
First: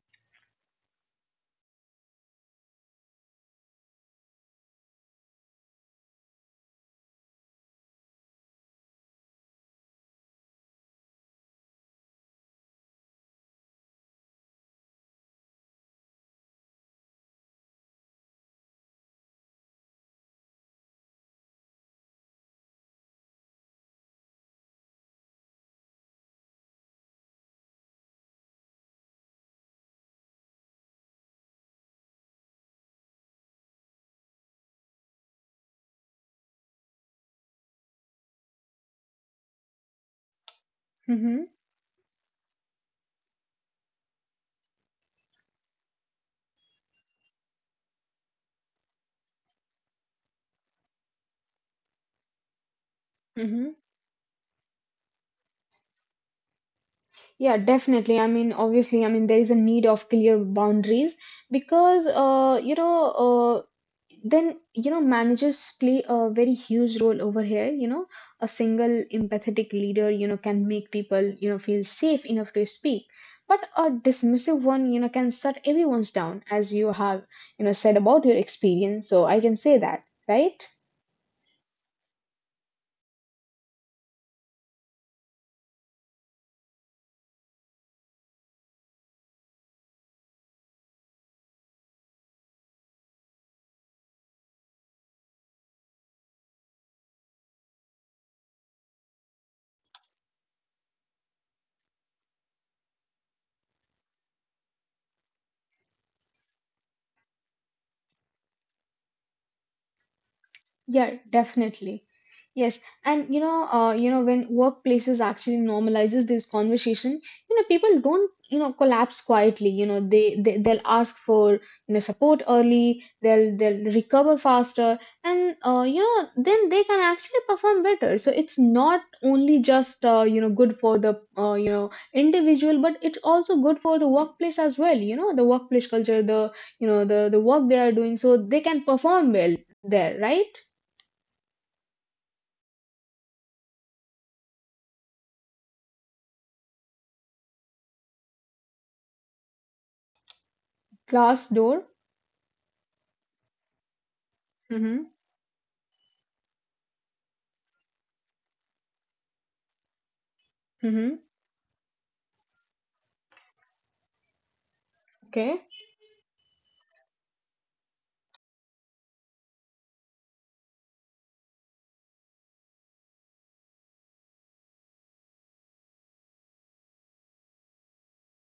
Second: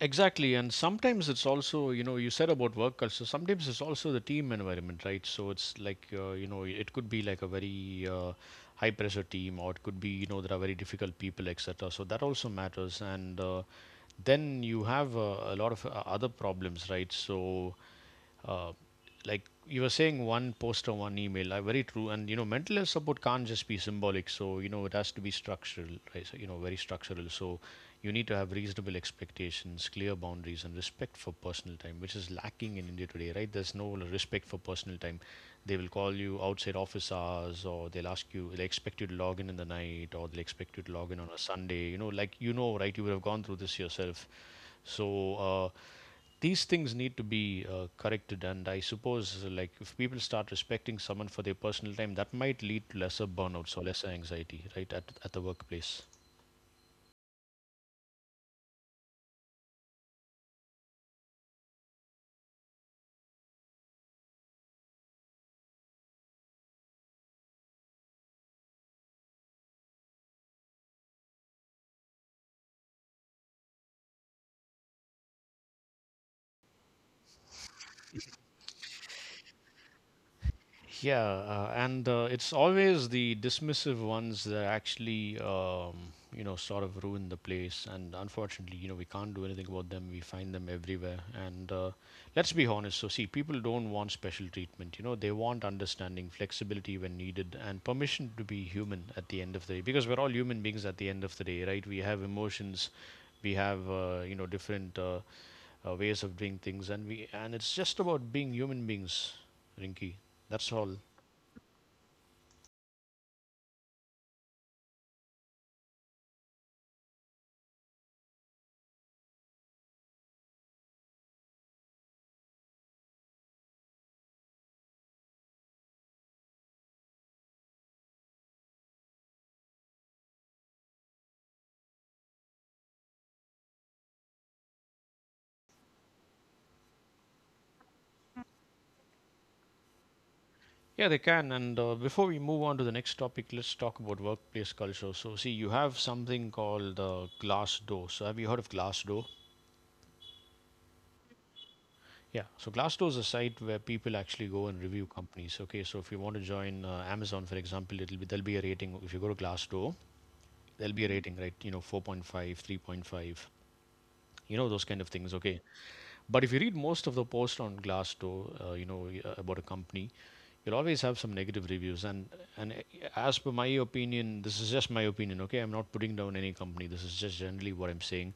B: Exactly, and sometimes it's also, you know, you said about work culture. Sometimes it's also the team environment, right? So it's like, you know, it could be like a very high pressure team, or it could be, you know, there are very difficult people, etc. So that also matters, and then you have a lot of other problems, right? So, uh, like, you were saying, one post or one email are very true, and you know, mental health support can't just be symbolic, so you know, it has to be structural, right. So, you know, very structural. So you need to have reasonable expectations, clear boundaries, and respect for personal time, which is lacking in India today, right? There's no respect for personal time. They will call you outside office hours, or they'll ask you, they expect you to log in the night, or they'll expect you to log in on a
A: Mm-hmm.
B: Sunday, you know, like, you know, right? You would have gone through this yourself. So these things need to be corrected, and I suppose, like, if people start respecting someone for their personal time, that might lead to lesser burnout,
A: Mm-hmm.
B: so lesser anxiety, right, at the workplace.
A: Yeah, definitely. I mean, obviously, I mean, there is a need of clear boundaries, because, uh, then, managers play a very huge role over here. A single empathetic leader, can make people, feel safe enough to speak. But a dismissive one, can shut everyone's down, as you have, said about your experience. So I can say that, right?
B: Yeah, and it's always the dismissive ones that actually, you know, sort of ruin the place. And unfortunately, you know, we can't do anything about them. We find them everywhere. And let's be honest. So, see, people don't want special treatment. You know, they want understanding, flexibility when needed, and permission to be human at the end of the day. Because we're all human beings at the end of the day, right? We have emotions, we have, you know, different ways of doing things, and we and it's just about being human beings, Rinky. That's all.
A: Yeah, definitely. Yes, and when workplaces actually normalizes this conversation, people don't, collapse quietly. They'll ask for support early. They'll recover faster, and then they can actually perform better. So it's not only just good for the individual, but it's also good for the workplace as well. The workplace culture, the work they are doing, so they can perform well there, right?
B: Yeah, they can. And before we move on to the next topic, let's talk about workplace culture. So, see, you have something called Glassdoor. So, have you heard of Glassdoor?
A: Glass door.
B: Yeah. So, Glassdoor is a site where people actually go and
A: Mm-hmm.
B: review companies. Okay. So, if you want to join Amazon, for example, it'll be there'll be a rating. If you go to Glassdoor, there'll be a
A: Mhm.
B: rating, right? You know, 4.5, 3.5, you know, those kind of things.
A: Okay.
B: Okay. But if you read most of the posts on Glassdoor, about a company, you'll always have some negative reviews. And as per my opinion, this is just my opinion. Okay, I'm not putting down any company. This is just generally what I'm saying.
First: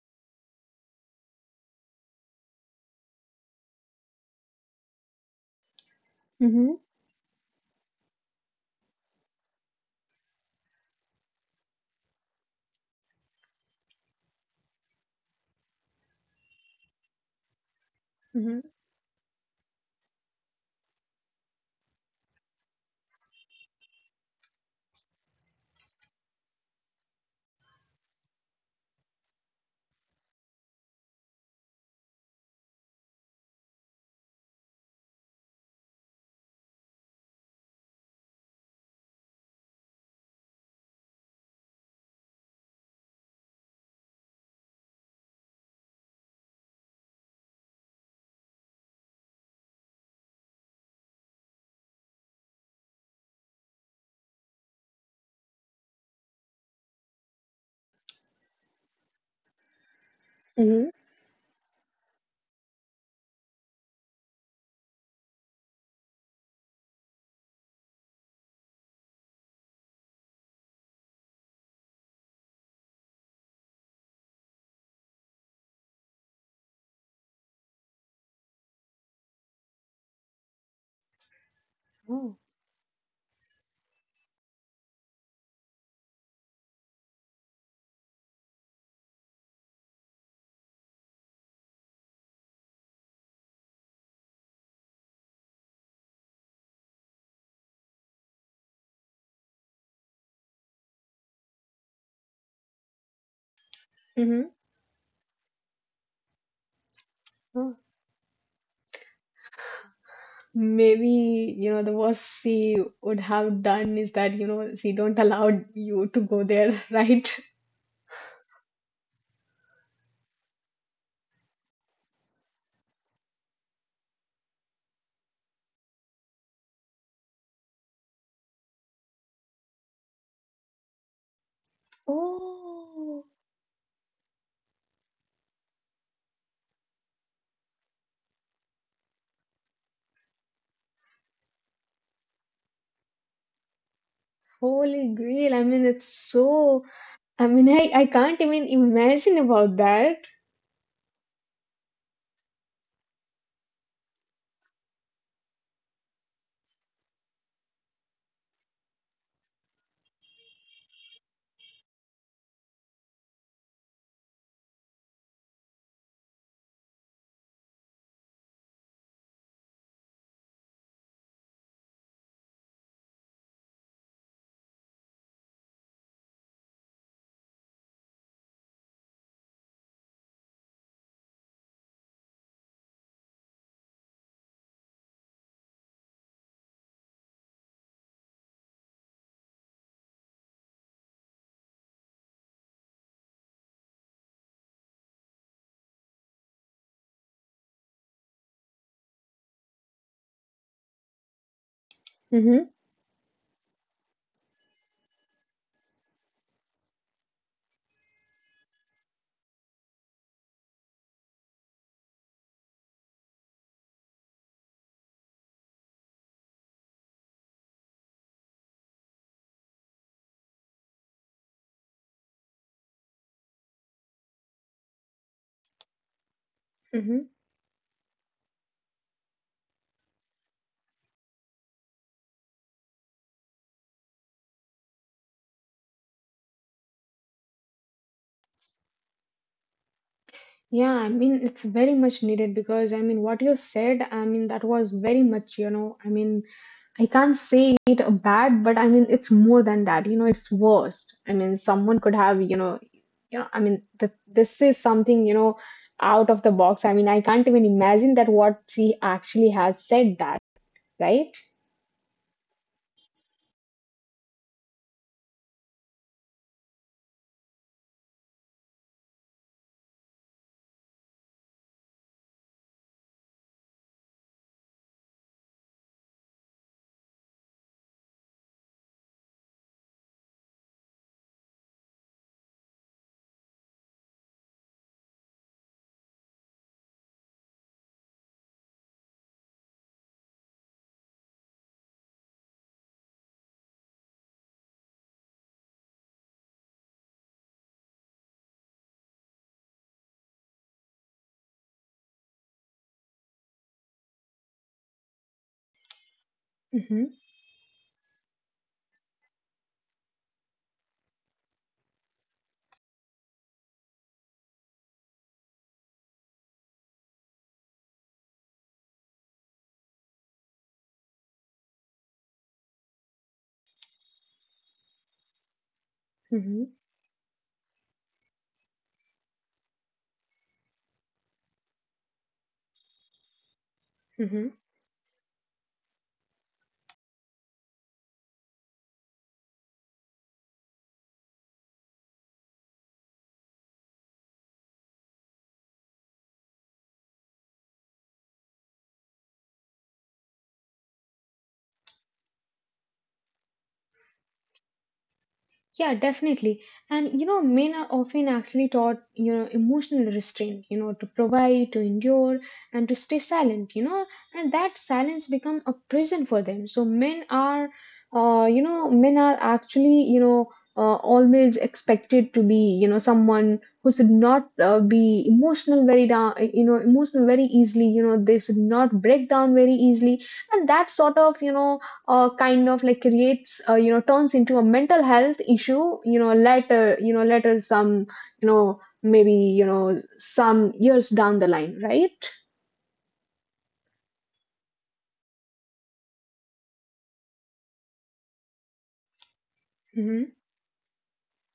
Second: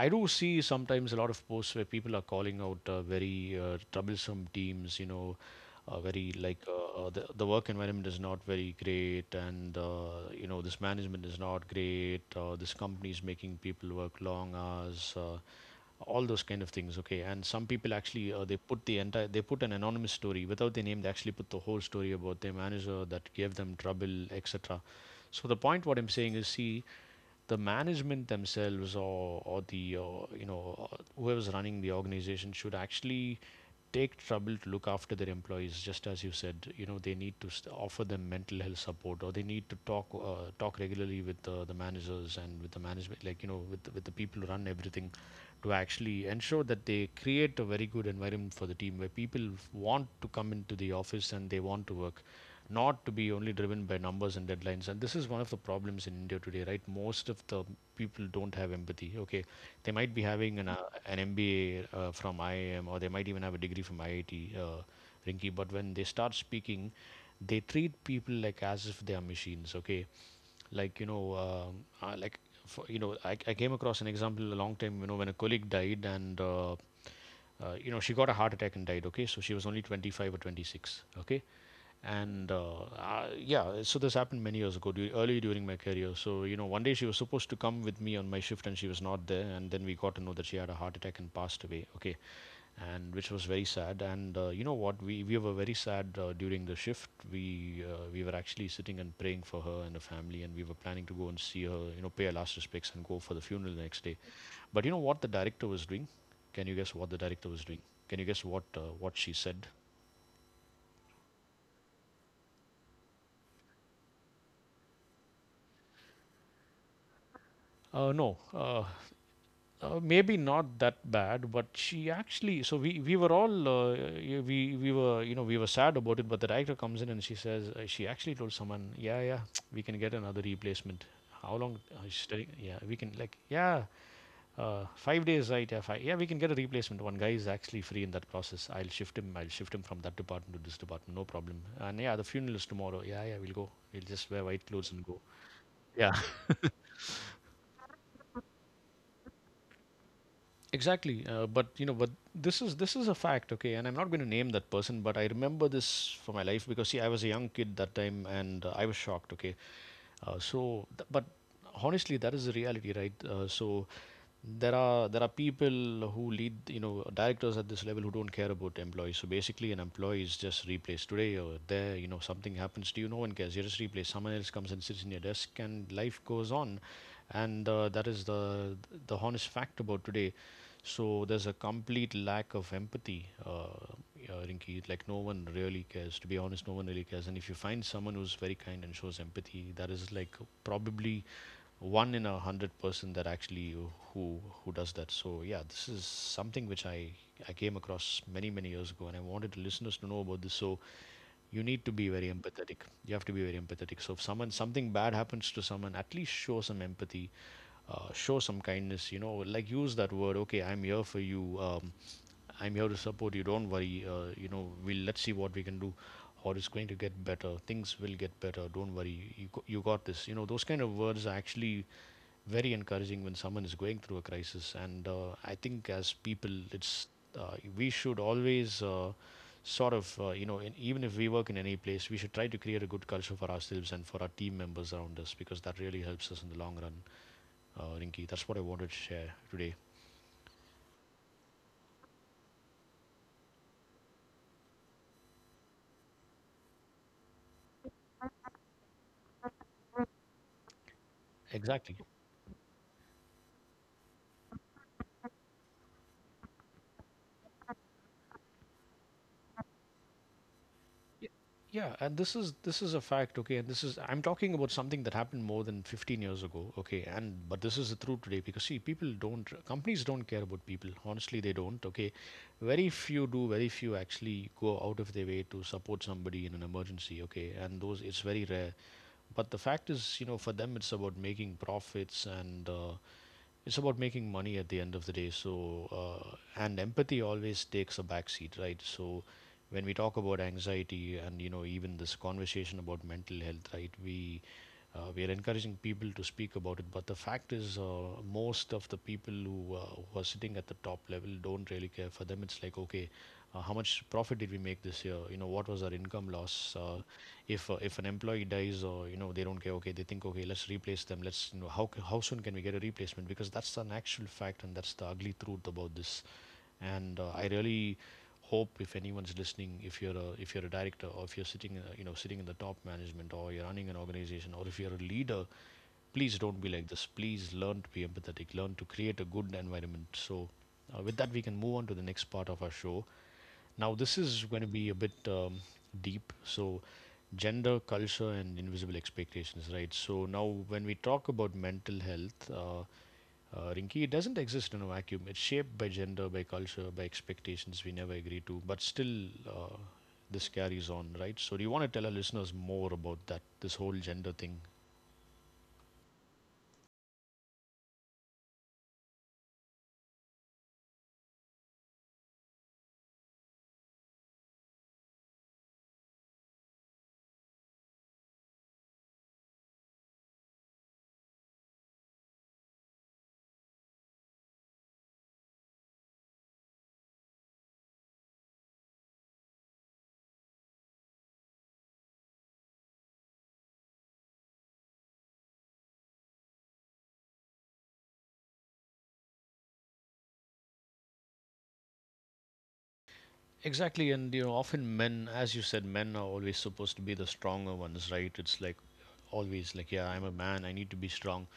B: I do see sometimes a lot of posts where people are calling out very troublesome teams, you know, very like
A: Mm-hmm.
B: the work environment is not very great, and you know, this management is not great, this company is making people work long hours. All those kind of things, okay. And some people actually,
A: Mhm.
B: they put an anonymous story without their name. They actually put the whole story about their manager that gave them trouble, etc. So the point what I'm saying is, see, the management themselves or the whoever's running the organization should actually take trouble to look after their employees, just as you said, you know. They need to offer them mental health support, or they need to talk regularly with the managers and with the management, like you know, with the people who run everything, to actually ensure that they create a very good environment for the team where people want to come into the office and they want to work, not to be only driven by numbers and deadlines. And this is one of the problems in India today, right? Most of the people don't have empathy. Okay, they might be having
A: Mm-hmm.
B: an MBA from IIM, or they might even have a degree from IIT, Rinki, but when they start speaking, they treat people like as if they are machines. Okay, like for, you know, I came across an example a long time, you know, when a colleague died, and you know, she got a heart attack and died. Okay, so she was only 25 or 26. Okay, and
A: Oh.
B: yeah, so this happened many years ago, early during my career. So you know, one day she was supposed to come with me on my shift, and she was not there. And then we got to know that she had a heart attack and passed away. Okay, and which was very sad. And you know what, we were very sad during the shift. We were actually sitting and praying for her and her family, and we were planning to go and see her, you know, pay her last respects and go for the funeral the next day. But you
A: Mhm.
B: know what the director was doing? Can you guess what the director was doing? Can
A: Oh.
B: you guess what she said?
A: Maybe, the worst she would have done is that, she don't allow you to go there, right?
B: No, maybe not that bad, but she actually. So we were all yeah, we were, you know, we were sad about it. But the director comes in and she says, she actually told someone, yeah, yeah, we can get another replacement. How long? She's telling, yeah, we can,
A: Oh.
B: like, yeah, five days, right? Yeah, five, yeah, we can get a replacement. One guy is actually free in that process. I'll shift him. I'll shift him from that department to this department. No problem. And yeah, the funeral is tomorrow. Yeah, yeah, we'll go. We'll just wear white clothes and
A: Holy
B: go.
A: grail. I mean, it's
B: Yeah.
A: so, I mean, I can't even imagine about that.
B: Exactly, but you know, but this is a fact, okay. And I'm not going to name that person, but I remember this for my life because, see, I was a young kid that time, and I was shocked, okay. But honestly, that is the reality, right? So, there are people who lead, you know, directors at this level who don't care about employees. So basically, an employee is just replaced today or there. You know, something happens to you, no one cares. You're just replaced. Someone else comes and sits in your desk, and life goes on, and that is the honest fact about today. So there's a complete lack of empathy, yeah, Rinki. Like, no one really cares. To be honest, no one really cares. And if you find someone who's very kind and shows empathy, that is like probably one in a hundred person that actually who does that. So yeah, this is something which I came across many many years ago, and I wanted the listeners to know about this. So you need to be very
A: Mm-hmm.
B: empathetic. You have to be very empathetic. So if someone something bad happens to someone, at least show some empathy, show some kindness. You know, like, use that word. Okay, I'm here for you. I'm here to support you. Don't worry. You know, we'll let's see what we can do, or it's going to get better. Things will get better. Don't worry. You got this. You know, those kind of words are actually very encouraging when someone is going through a crisis. And I think as people, it's
A: Mm-hmm.
B: we should always. Sort of you know, in, even if we work in any place, we should try to create a good culture for ourselves and for our team members around us, because that really helps us in the long run, Rinki. That's what I wanted to share today.
A: Yeah, I mean, it's very much needed because I mean, what you said, I mean, that was very much, I mean, I can't say it a bad, but I mean it's more than that. It's worst. I mean,
B: Exactly.
A: someone could have, I mean, th this is something, out of the box. I mean, I can't even imagine that what she actually has said that, right?
B: Yeah, and this is a fact, okay, and this is, I'm talking about something that happened more than 15 years ago, okay, and but this is the truth today because, see, people don't companies don't care about people. Honestly, they don't, okay. Very few do, very few actually go out of their way to support somebody in an emergency, okay, and those, it's very rare. But the fact is, you know, for them it's about making profits, and it's about making money at the end of the day. So and empathy always takes a backseat, right? So when we talk about anxiety, and you know, even this conversation about mental health, right, we are encouraging people to speak about it, but the fact is, most of the people who are sitting at the top level don't really care. For them, it's like, okay, how much profit did we make this year, you know, what was our income, loss,
A: Mm-hmm.
B: if an employee dies, or you know, they don't care. Okay, they think, okay, let's replace them, let's, you know, how soon can we get a replacement, because that's an actual fact, and that's the ugly truth about this. And I really hope, if anyone's listening, if you're a, if you're a director, or if you're sitting in a-, you know, sitting in the top management, or you're running an organization, or if you're a leader, please don't be
A: Mm-hmm.
B: like this. Please learn to be empathetic. Learn to create a good environment. So with that, we can move on to the next part of our show. Now, this is going to be a bit deep. So, gender, culture, and invisible expectations, right? So, now when we talk about mental health, Rinki, it doesn't exist in a vacuum. It's shaped by gender, by culture, by expectations we never agree to, but still, this carries on, right? So, do you want to tell our listeners more about that, this whole gender thing?
A: Yeah, definitely. And men are often actually taught, emotional restraint, to provide, to endure, and to stay silent, and that silence become a prison for them. So men are, men are actually, always expected to be, someone who should not be emotional very down, emotional very easily. They should not break down very easily, and that sort of, kind of like creates turns into a mental health issue later, later some, maybe some years down the line, right?
B: Exactly, and you know, often men, as you said, men are always supposed to be the stronger ones, right? It's like always like, yeah, I'm a
A: Mm-hmm.
B: man, I need to be strong.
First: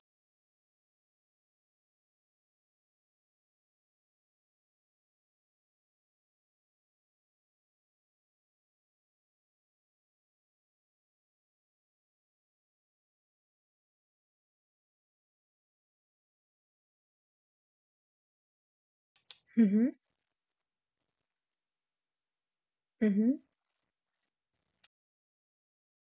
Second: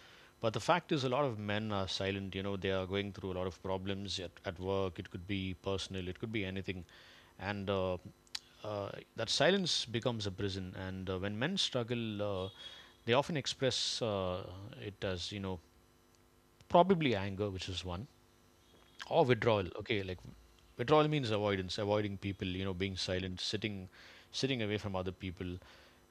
B: But the fact is, a lot of men are silent. You know, they are going through a lot of problems at work. It could be personal, it could be anything, and uh, that silence becomes a prison. And when men struggle, they often express it as, you know, probably anger, which is one, or withdrawal.
A: Mm-hmm.
B: Okay, like withdrawal means avoidance, avoiding people, you know, being
A: Mm-hmm.
B: silent, sitting away from other people,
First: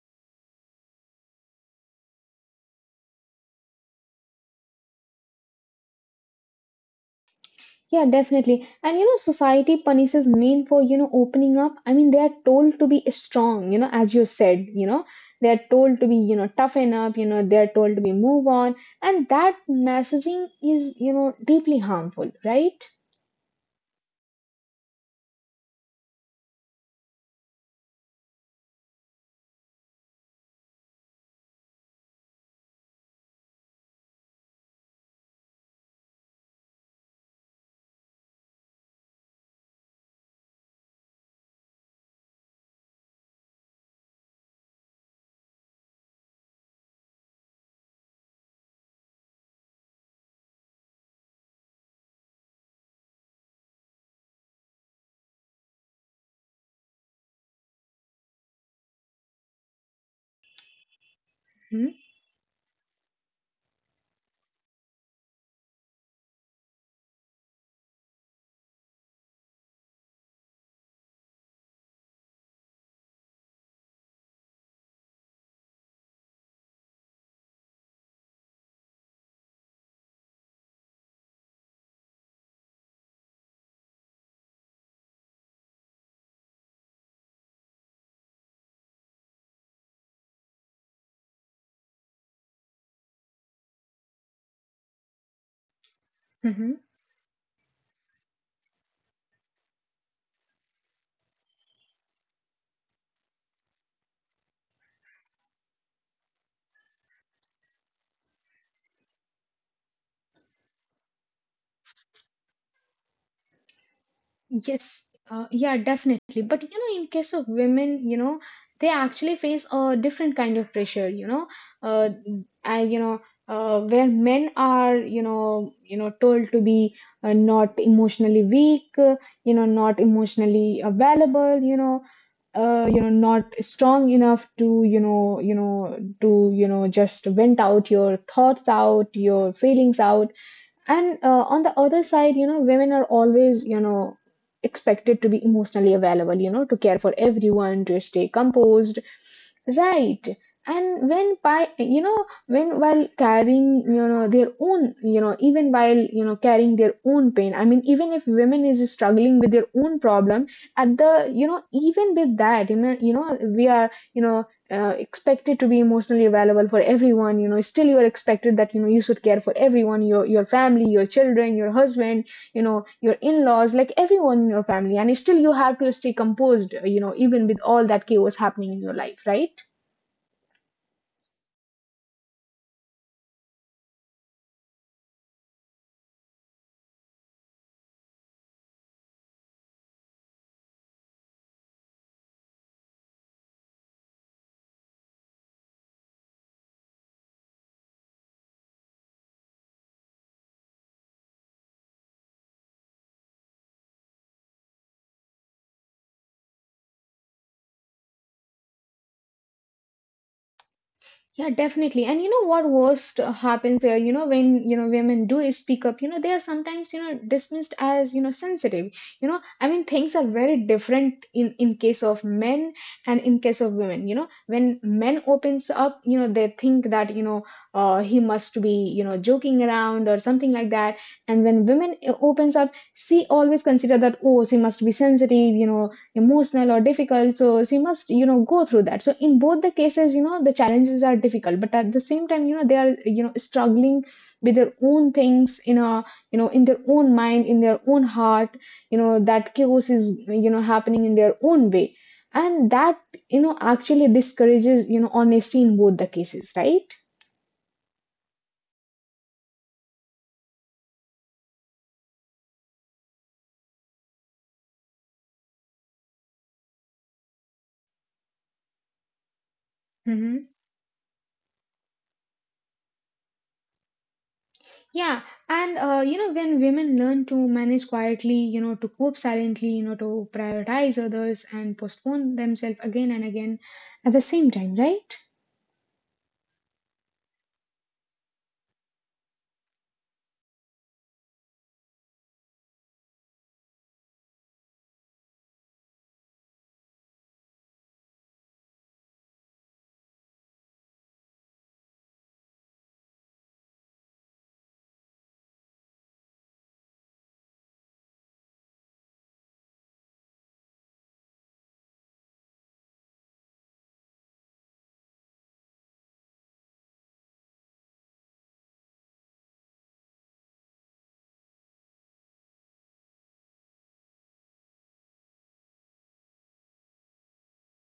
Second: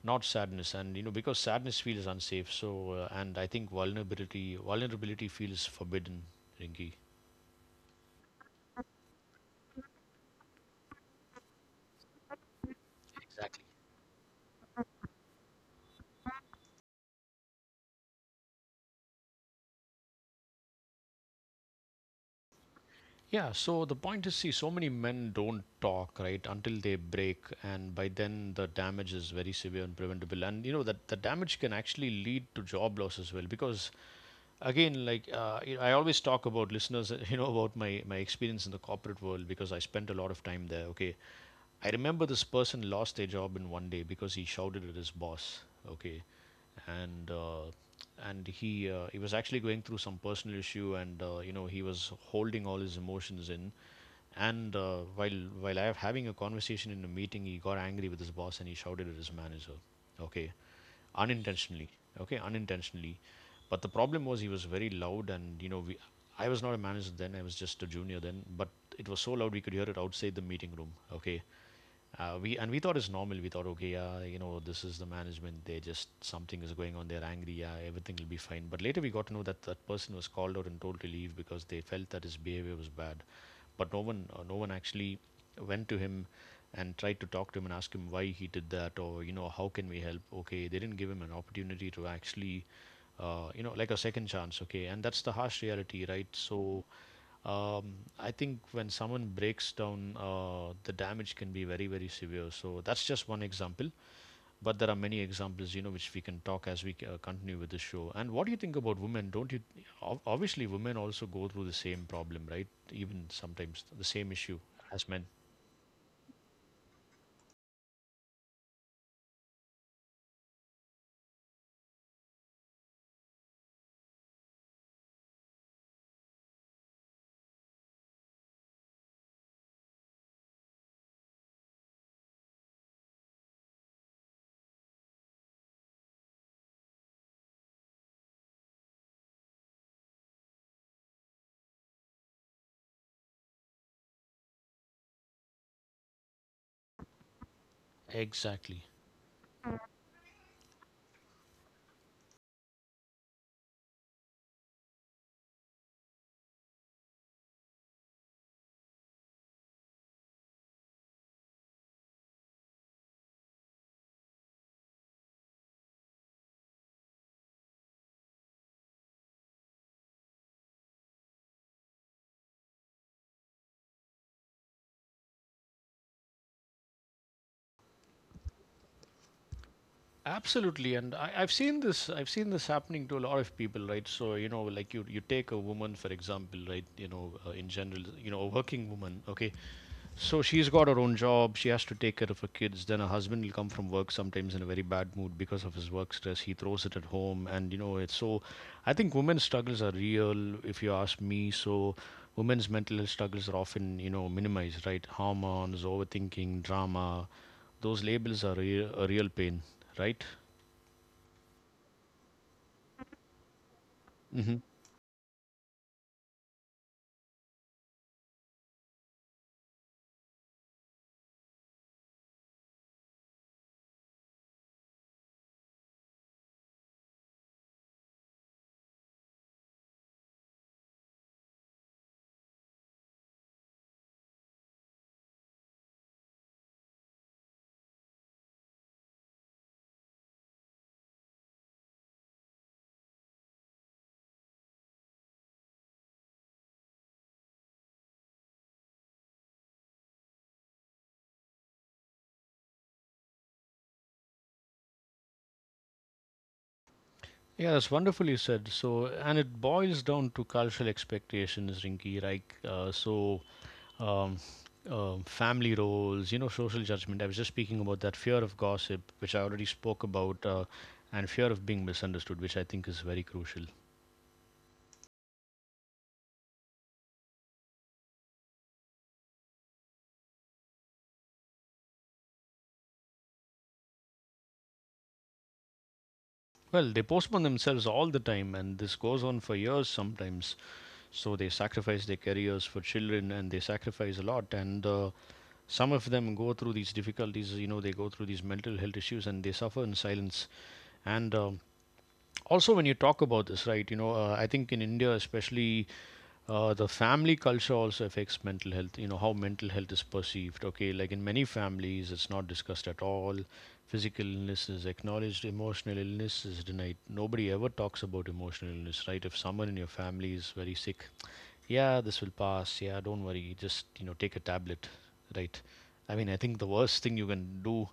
B: not sadness. And you know, because sadness feels unsafe, so and I think vulnerability feels forbidden, Rinki.
A: Yeah, definitely, and society punishes men for opening up. I mean they are told to be
B: Exactly.
A: strong, as you said, they are told to be, toughen up, they are told to be move on, and that messaging is deeply harmful, right?
B: Yeah, so the point is, see, so many men don't talk, right, until they break, and by then the damage is very severe and preventable. And you know that the damage can actually lead to job loss as well, because again, like you know, I always talk about listeners you know, about my experience in the corporate world, because I spent a lot of time there, okay. I remember this person lost their job in one day because he shouted at his boss, okay. And he was actually going through some personal issue, and you know, he was holding all his emotions in. And while I was having a conversation in a meeting, he got angry with his boss and he shouted at his manager, okay, unintentionally, okay, unintentionally. But the problem was, he was very loud, and you know we I was not a manager then, I was just a junior then, but it was so loud we could hear it outside the meeting room, okay. We And we thought it's normal. We thought, okay, yeah, you know, this is the management, they just, something is going on, they're angry, yeah, everything will be fine. But later we got to know that that person was called out and told to leave because they felt that his behavior was bad. But no one, no one actually went to him and tried to talk to him and ask him why he did that, or you know, how can we help. Okay, they didn't give him an opportunity to actually, you know, like a second chance, okay, and that's the harsh reality, right?
A: Mm-hmm.
B: So um, I think when someone breaks down, the damage Can be very severe, so that's just one example. But there are many examples, you know, which we can talk as we continue with the show. And what do you think about women? Don't you obviously women also go through the same problem, right? Even sometimes the same issue
A: Yes,
B: as men.
A: yeah, definitely. But in case of women, they actually face a different kind of pressure. Uh, I, you know, where men are, told to be not emotionally weak, not emotionally available, not strong enough to, to, just vent out your thoughts out, your feelings out, and on the other side, women are always, expected to be emotionally available, to care for everyone, to stay
B: Exactly.
A: composed, right? And when by, when while carrying, their own, even while, carrying their own pain, I mean, even if women is struggling with their own problem, at the, even with that, we are, expected to be emotionally available for everyone. Still you are expected that you should care for everyone, your family, your children, your husband, your in-laws, like everyone in your family, and still you have to stay composed, even with all that chaos happening in your life, right?
B: Absolutely. And I've seen this, happening to a lot of people, right? So, you know, like you take a woman, for example, right? You know, in general, you know, a working woman, okay? So she's got her own job, she has to take care of her kids, then her husband will come from work sometimes in a very bad mood because of his work stress. He throws it at home, and you know, it's so, I think women's struggles are real, if you ask me. So women's mental health struggles are often, you know, minimized, right? Hormones, overthinking, drama. Those labels are a real pain, right?
A: Yeah, definitely. And what worst happens there,
B: Hmm.
A: when, women do speak up, they are sometimes, dismissed as, sensitive. I mean, things are very different in case of men and in case of women, when men opens up, they think that, he must be, joking around or something like that. And when women opens up, she always consider that, oh, she must be sensitive, emotional or difficult, so she must go through that. So in both the cases, the challenges are difficult, but at the same time, they are struggling with their own things in a in their own mind, in their own heart, that chaos is happening in their own way, and that actually discourages honesty in both the cases, right?
B: Yeah, that's wonderfully said. So, and it boils down to cultural expectations, Rinky, right? Um, family roles, you know, social judgment. I was just speaking about that fear of gossip, which I already spoke about, and fear of being misunderstood, which I think is very crucial.
A: Yeah, and when women learn to manage quietly, to cope silently, to prioritize others and postpone themselves again and again at the same time, right?
B: Well, they postpone themselves all the time, and this goes on for years sometimes. So they sacrifice their careers for children, and they sacrifice a lot. And some of them go through these difficulties, you know, they go through these mental health issues and they suffer in silence. And Also, when you talk about this, right, you know, I think in India, especially the family culture also affects mental health, you know, how mental health is perceived. Okay, like in many families, it's not discussed at all. Physical illness is acknowledged, emotional illness is denied. Nobody ever talks about emotional illness, right? If someone in your family is very sick, yeah, this will pass. Yeah, don't worry, just, you know, take a tablet, right? I mean, I think the worst thing you can do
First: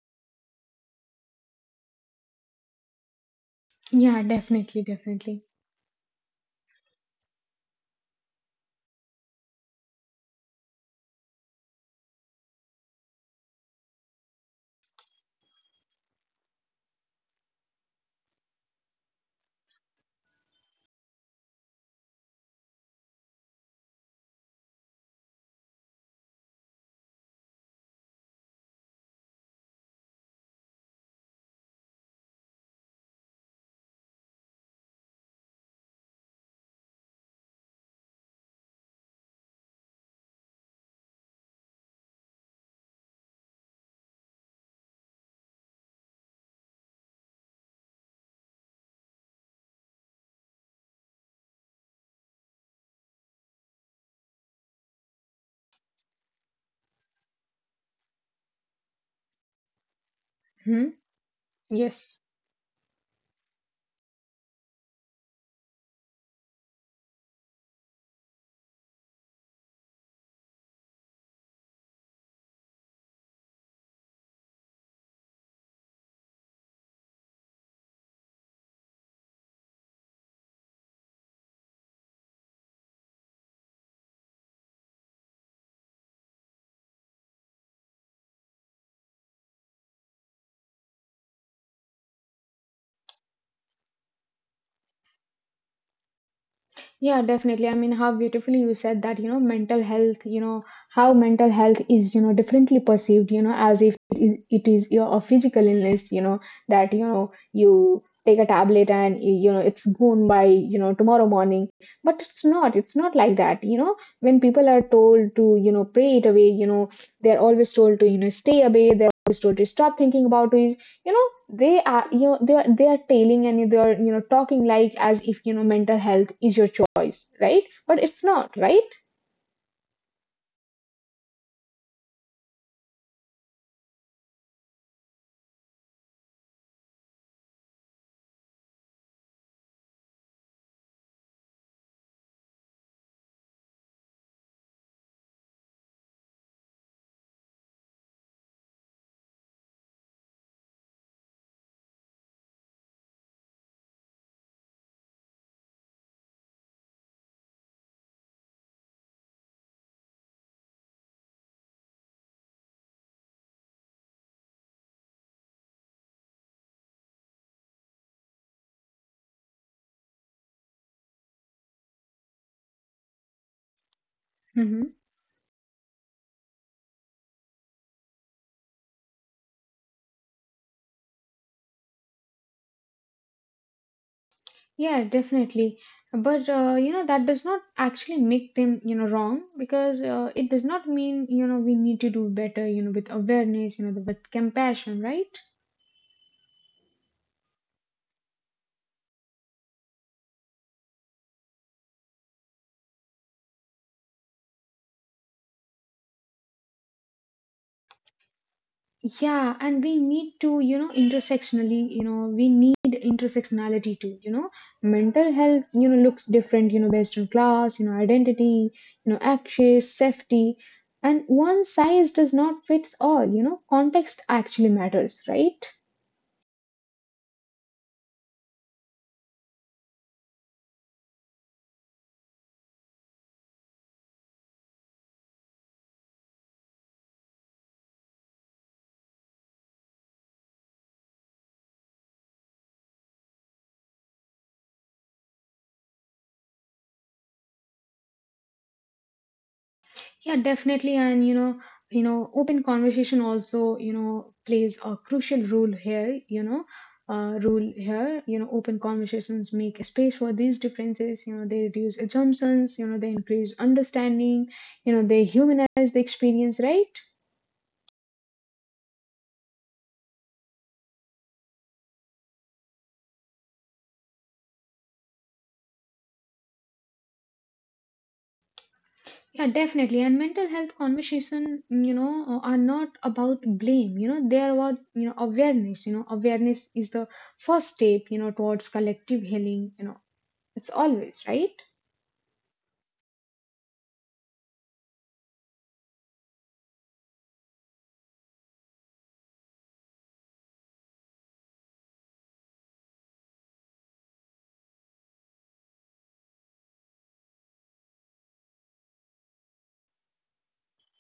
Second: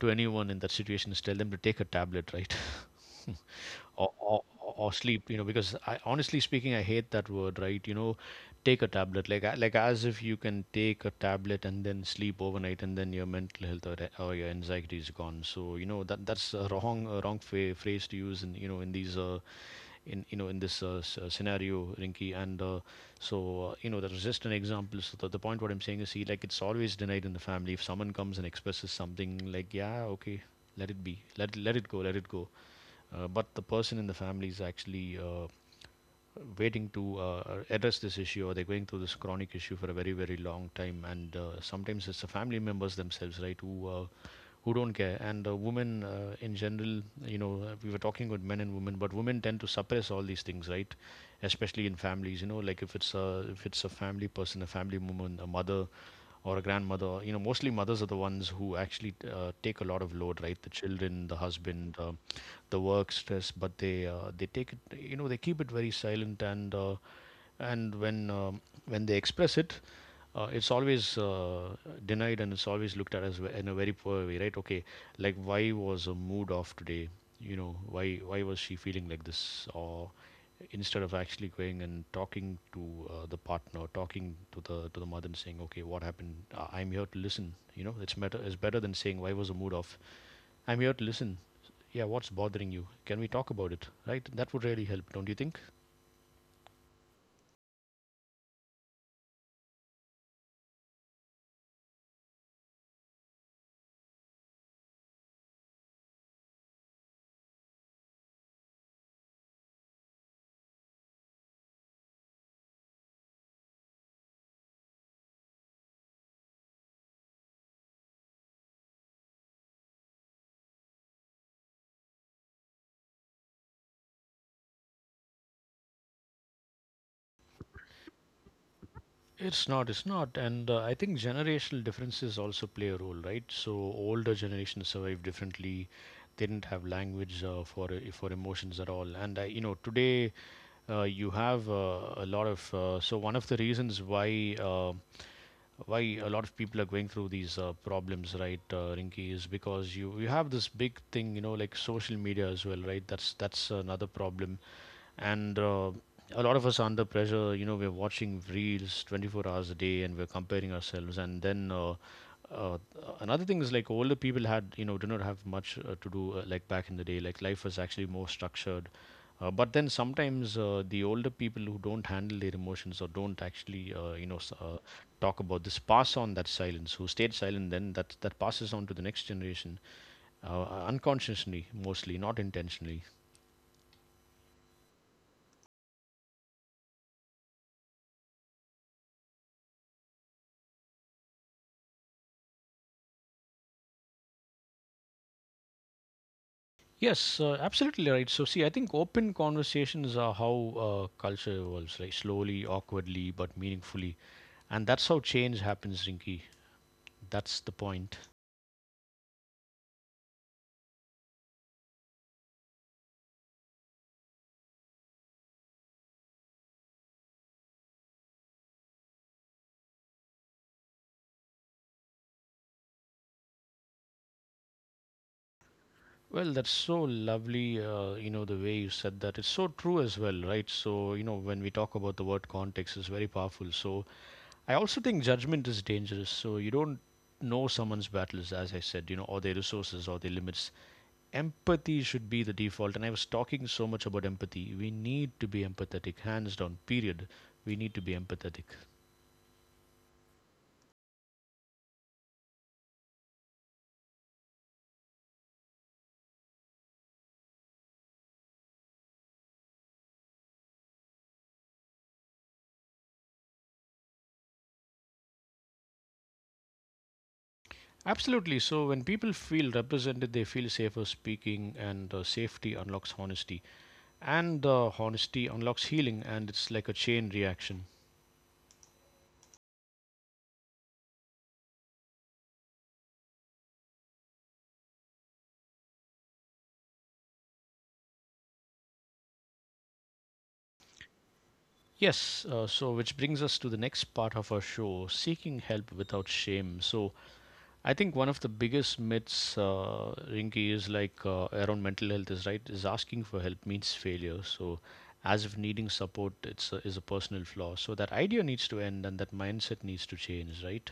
B: to anyone in that situation is tell them to take a tablet, right? or,
A: Yeah,
B: or,
A: definitely,
B: or sleep, you know,
A: definitely.
B: because I, honestly speaking, I hate that word, right? You know, take a tablet like, as if you can take a tablet and then sleep overnight and then your mental health or your anxiety is gone. So you know that's a wrong, a wrong phrase to use in, you know, in these in you know in this s- scenario, Rinky. And you know, that was just an example. So the point what I'm saying is, see, like, it's always denied in the family. If someone comes and expresses something like, yeah, okay, let it be, let it go, but the person in the family is actually waiting to address this issue, or they're going through this chronic issue for a very long time. And sometimes it's the family members themselves, right, who don't care. And women, in general, you know, we were talking about men and women, but women tend to suppress all these things, right? Especially in families, you know, like if it's a, family person, a family woman, a mother, or a grandmother. You know, mostly mothers are the ones who actually take a lot of load, right? The
A: Hmm?
B: children, the husband,
A: Yes.
B: the work stress, but they take it. You know, they keep it very silent. And when they express it, it's always denied, and it's always looked at as in a very poor way, right? Okay, like, why was a mood off today? You know, why was she feeling like this? Or instead of actually going and talking to the partner, talking to the, mother, and saying, okay, what happened? I'm here to listen. You know, it's better, than saying, why was the mood off? I'm here to listen. Yeah, what's bothering you? Can we talk about it, right? That would really help, don't you think?
A: Yeah, definitely. I mean, how beautifully you said that, mental health, how mental health is, differently perceived, as if it is your a physical illness, that, you take a tablet and, it's gone by, tomorrow morning. But it's not like that, when people are told to, pray it away, they're always told to, stay away, they're always told to stop thinking about it, you know, they are, they are tailing and they are, talking like as if, mental health is your choice choice, right? But it's not, right?
B: It's not, it's not. And I think generational differences also play a role, right? So older generations survive differently. They didn't have language for emotions at all. And I, you know, today you have a lot of. So one of the reasons why, why a lot of people are going through these problems, right, Rinky, is because you have this big thing, you know, like social media as well, right? That's another problem. And a lot of us are under pressure. You know, we're watching reels 24 hours a day, and we're comparing ourselves. And then. Uh, Another thing is like older people had, you know, did not have much to do, like back in the day, like life was actually more structured. But then sometimes the older people who don't handle their emotions or don't actually,
A: Hmm.
B: talk about this, pass on that silence. Who stayed silent, then that passes on to the next generation, uh, unconsciously, mostly, not intentionally.
A: Yeah, definitely. But that does not actually make them wrong, because it does not mean we need to do better with awareness, with compassion, right?
B: Yes, absolutely right. So, see, I think open conversations are how culture evolves, like slowly, awkwardly, but meaningfully, and that's how change happens, Rinky. That's the point.
A: Yeah, and we need to intersectionally, we need intersectionality too, mental health looks different, based on class, identity, access, safety, and one size does not fits all, context actually matters, right?
B: Well, that's so lovely, you know, the way you said that. It's so true as well, right? So, you know, when we talk about the word context, it's very powerful. So I also think judgment is dangerous. So you don't know someone's battles, as I said, you know, or their resources or their limits. Empathy should be the default. And I was talking so much about empathy. We need to be empathetic, hands down, period. We need to be empathetic.
A: Yeah, definitely. And open conversation also, plays a crucial role here, rule here. Open conversations make a space for these differences, they reduce assumptions, they increase understanding, they humanize the experience, right?
B: Absolutely. So when people feel represented, they feel safer speaking, and safety unlocks honesty. And the honesty unlocks healing, and it's like a chain reaction.
A: Yeah, definitely. And mental health conversation, are not about blame, they are about, awareness, awareness is the first step, towards collective healing, it's always, right?
B: Yes, so which brings us to the next part of our show, seeking help without shame. So I think one of the biggest myths, Rinky, is like around mental health is, right, is asking for help means failure. So as if needing support it's a, is a personal flaw. So that idea needs to end and that mindset needs to change, right?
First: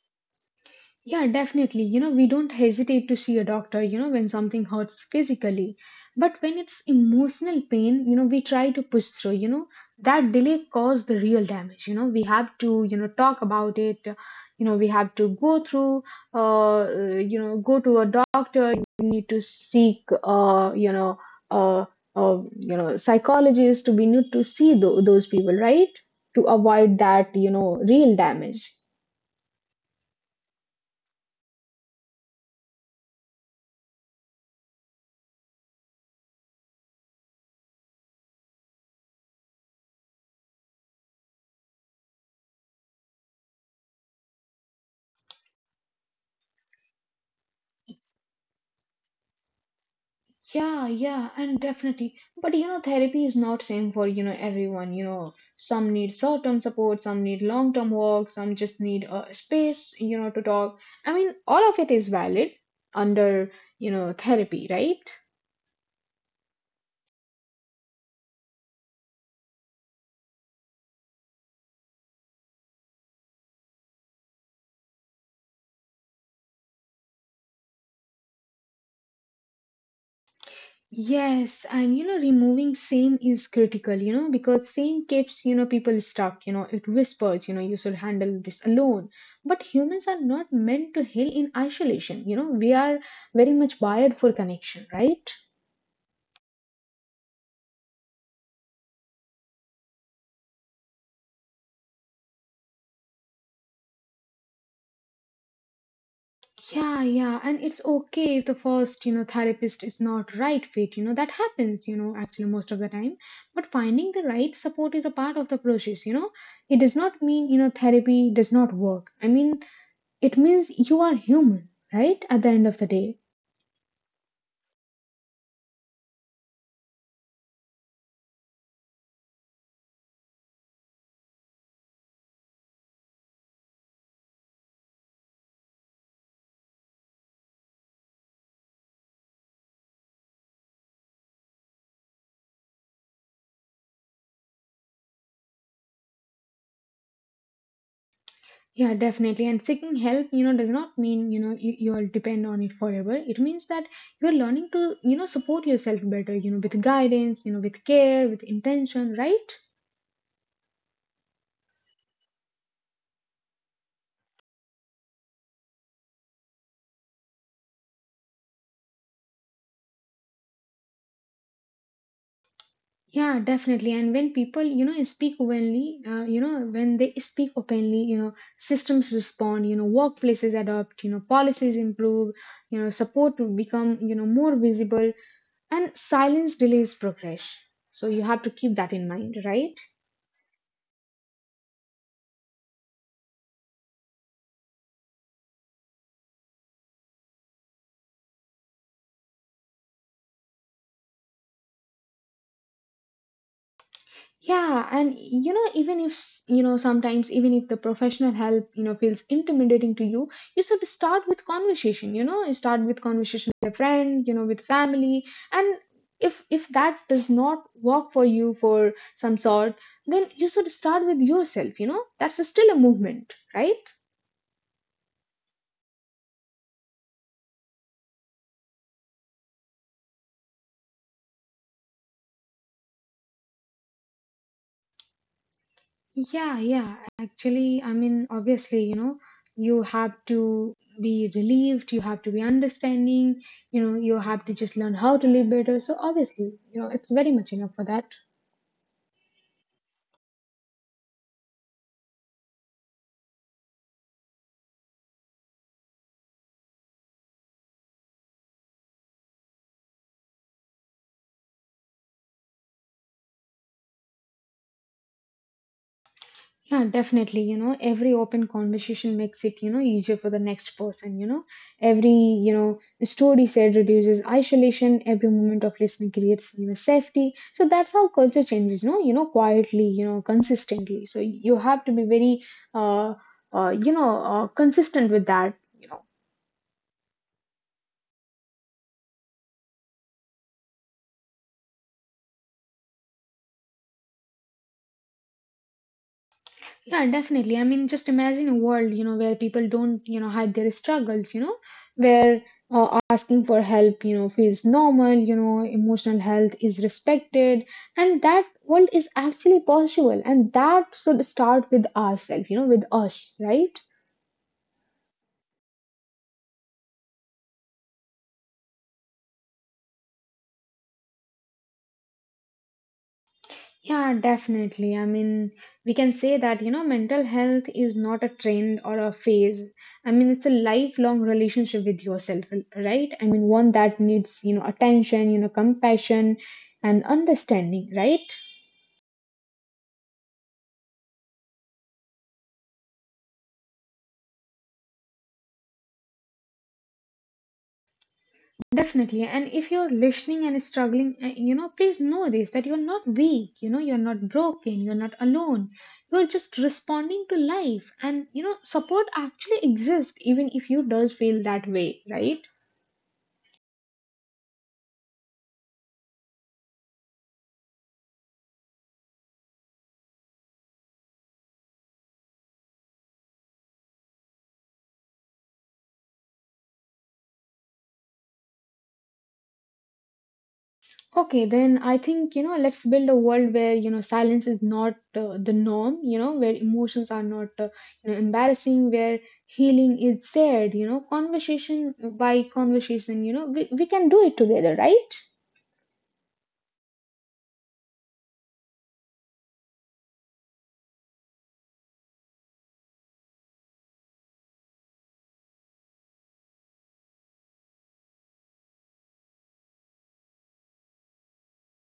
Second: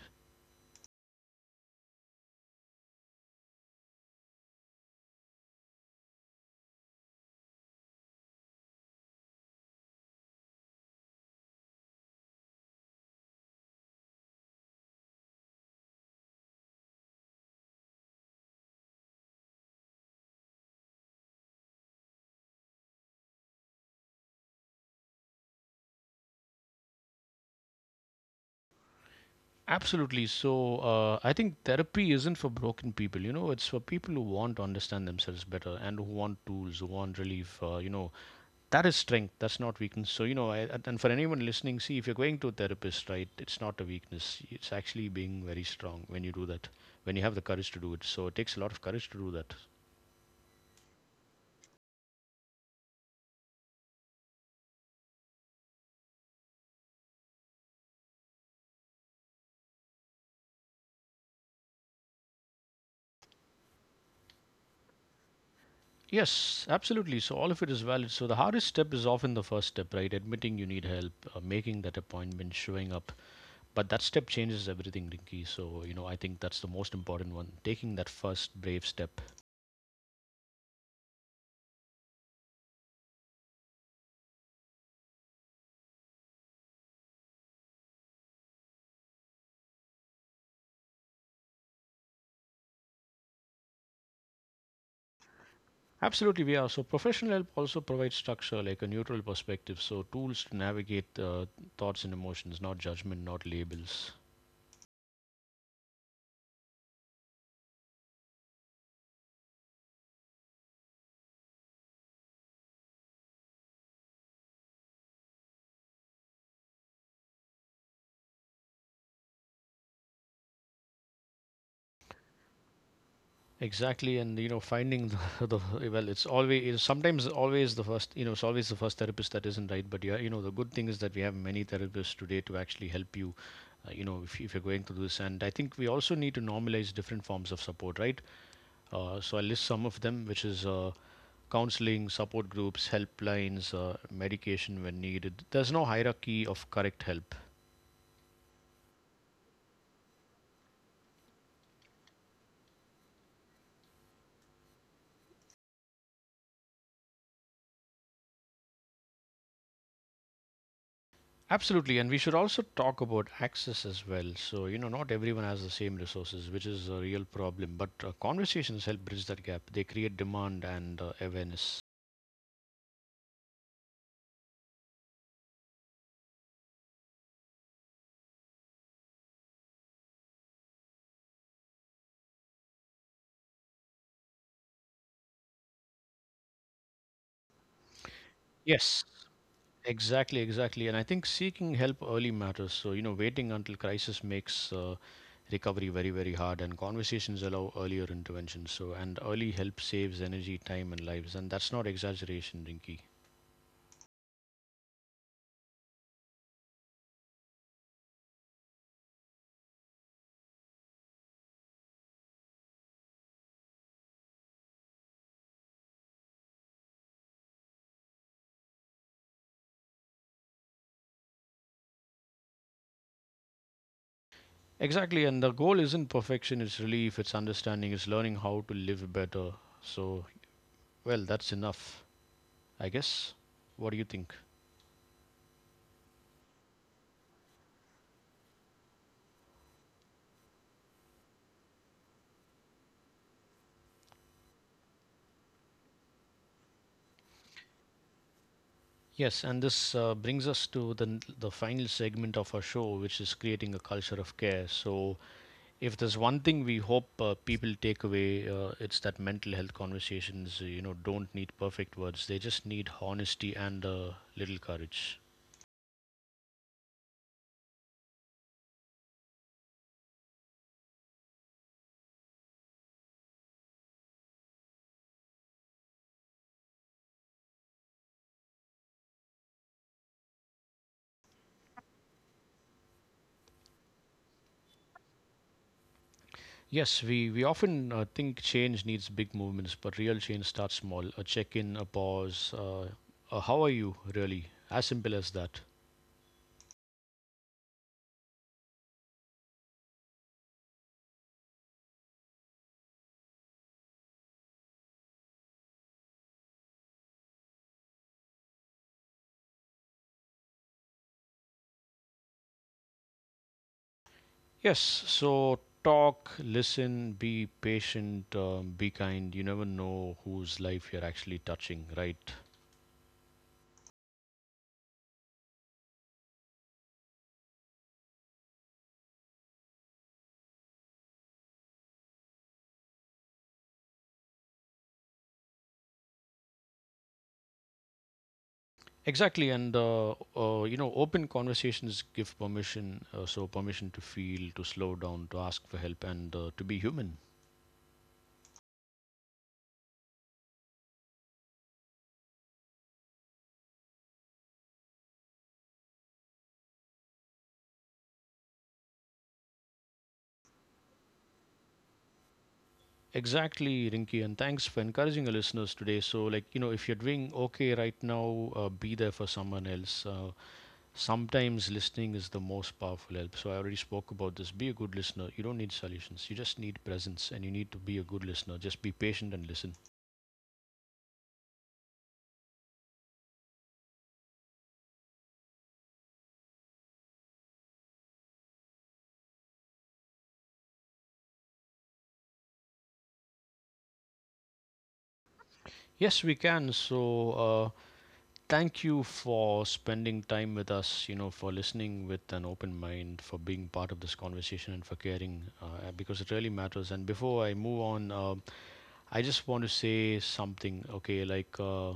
A: Yeah, definitely. We don't hesitate to see a doctor, when something hurts physically. But when it's emotional pain, you know, we try to push through, that delay caused the real damage. We have to, talk about it. You know, we have to go through, go to a doctor. We need to seek, uh, psychologist. We need to see those people, right? To avoid that, you know, real damage.
B: Absolutely. So I think therapy isn't for broken people. You know, it's for people who want to understand themselves better and who want tools, who want relief. You know, that is strength. That's not weakness. So you know, I, and for anyone listening, see, if you're going to a therapist, right? It's not a weakness. It's actually being very strong when you do that. When you have the courage to do it. So it takes a lot of courage to do that.
A: Yeah, and definitely. But you know, therapy is not same for everyone. You know, some need short-term support, some need long-term work, some just need space. You know, to talk. I mean, all of it is valid under therapy, right?
B: Yes, absolutely. So all of it is valid. So the hardest step is often the first step, right? Admitting you need help, making that appointment, showing up. But that step changes everything, Rinky. So, you know, I think that's the most important one, taking that first brave step.
A: Yes, and you know, removing shame is critical. You know, because shame keeps people stuck. You know, it whispers. You know, you should handle this alone. But humans are not meant to heal in isolation. You know, we are very much wired for connection, right?
B: Absolutely, we are. So professional help also provides structure, like a neutral perspective. So tools to navigate thoughts and emotions, not judgment, not labels.
A: Yeah, and it's okay if the first, you know, therapist is not right fit, you know, that happens, you know, actually most of the time. But finding the right support is a part of the process. It does not mean, you know, therapy does not work. I mean, it means you are human, right? At the end of the day.
B: Exactly, and you know, finding the, the, well, it's always, it's always the first therapist that isn't right. But yeah, you know, the good thing is that we have many therapists today to actually help you, you know, if, you're going through this. And I think we also need to normalize different forms of support, right? So I'll list some of them, which is counseling, support groups, helplines, medication when needed. There's no hierarchy of correct help.
A: Yeah, definitely. And seeking help, you know, does not mean, you'll depend on it forever. It means that you're learning to, you know, support yourself better, you know, with guidance, you know, with care, with intention, right?
B: Absolutely, and we should also talk about access as well. So, you know, not everyone has the same resources, which is a real problem, but conversations help bridge that gap. They create demand and awareness.
A: Yeah, definitely. And when people, you know, speak openly, when they speak openly, you know, systems respond, you know, workplaces adopt, you know, policies improve, you know, support to become, you know, more visible, and silence delays progress. So you have to keep that
B: Yes.
A: in mind, right?
B: Exactly, exactly. And I think seeking help early matters. So, you know, waiting until crisis makes recovery very hard, and conversations allow earlier intervention. So, and early help saves energy, time, and lives. And that's not exaggeration, Rinky.
A: Yeah, and you know, even if you know, sometimes even if the professional help, you know, feels intimidating to you, you should start with conversation. You know, you start with conversation with a friend, you know, with family, and if that does not work for you for some sort, then you should start with yourself. You know, that's still a movement, right?
B: Exactly. And the goal isn't perfection, it's relief, it's understanding, it's learning how to live better. So, well, that's enough, I guess. What do you think?
A: Yeah. Actually, I mean, obviously, you know, you have to be relieved, you have to be understanding, you know, you have to just learn how to live better. So, obviously, you know, it's very much enough for that.
B: Yes, and this brings us to the, the final segment of our show, which is creating a culture of care. So if there's one thing we hope people take away, it's that mental health conversations, you know, don't need perfect words, they just need honesty and a little courage.
A: Yeah, definitely. You know, every open conversation makes it, you know, easier for the next person. Every, Story said reduces isolation. Every moment of listening creates, you know, safety. So that's how culture changes, no? You know, quietly, you know, consistently. So you have to be very, uh, consistent with that. You know,
B: Yes, we often think change needs big movements, but real change starts small. A check in a pause, a how are you really, as simple as that.
A: yeah, definitely. I mean, just imagine a world, you know, where people don't, you know, hide their struggles. You know, where asking for help, you know, feels normal, you know, emotional health is respected, and that world is actually possible, and that should start with ourselves, you know, with us, right?
B: Yes, so talk, listen, be patient, be kind. You never know whose life you're actually touching, right?
A: Yeah, definitely. I mean, we can say that, you know, mental health is not a trend or a phase. I mean, it's a lifelong relationship with yourself, right? I mean, one that needs, you know, attention, you know, compassion, and understanding, right?
B: Exactly, and you know, open conversations give permission, so permission to feel, to slow down, to ask for help, and to be human.
A: Definitely. And if you're listening and struggling, you know, please know this that you're not weak, you know, you're not broken, you're not alone. You're just responding to life. And, you know, support actually exists even if you does feel that way, right?
B: Exactly, Rinky, and thanks for encouraging our listeners today. So, like, you know, if you're doing okay right now, be there for someone else. Sometimes listening is the most powerful help. So I already spoke about this. Be a good listener. You don't need solutions, you just need presence, and you need to be a good listener. Just be patient and listen.
A: Okay, then I think, you know, let's build a world where, you know, silence is not the norm, you know, where emotions are not, you know, embarrassing, where healing is shared, you know, conversation by conversation, we can do it together, right?
B: Yes, we can. So, thank you for spending time with us, you know, for listening with an open mind, for being part of this conversation, and for caring, because it really matters. And before I move on, I just want to say something, okay? Like,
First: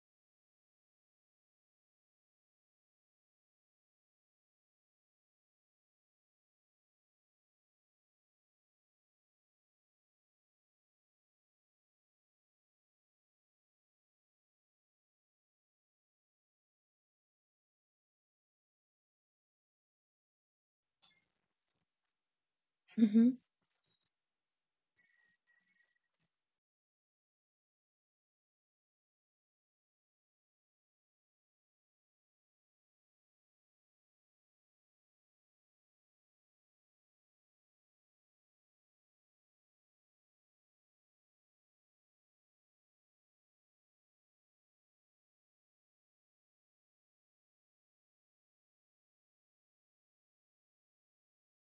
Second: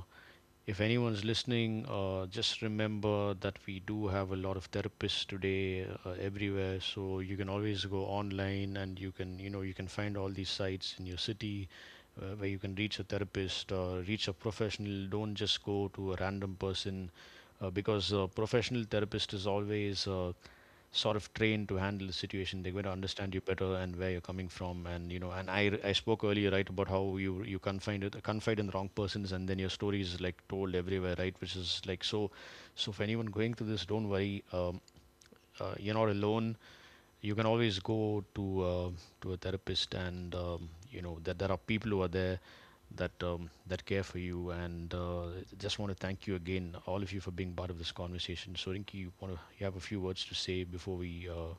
B: if anyone's listening, just remember that we do have a lot of therapists today everywhere. So you can always go online and you can, you know, you can find all these sites in your city where you can reach a therapist or reach a professional. Don't just go to a random person because a professional therapist is always sort of trained to handle the situation. They're going to understand you
A: Mhm.
B: better and where you're coming from. And you know, and I spoke earlier, right, about how you confide it, confide in the wrong persons, and then your story is like told everywhere, right? Which is like, so, so for anyone going through this, don't worry, you're not alone. You can always go to a therapist, and you know that there are people who are there, that care for you. And Just want to thank you again, all of you, for being part of this conversation. So Rinki, you want to, you have a few words to say before we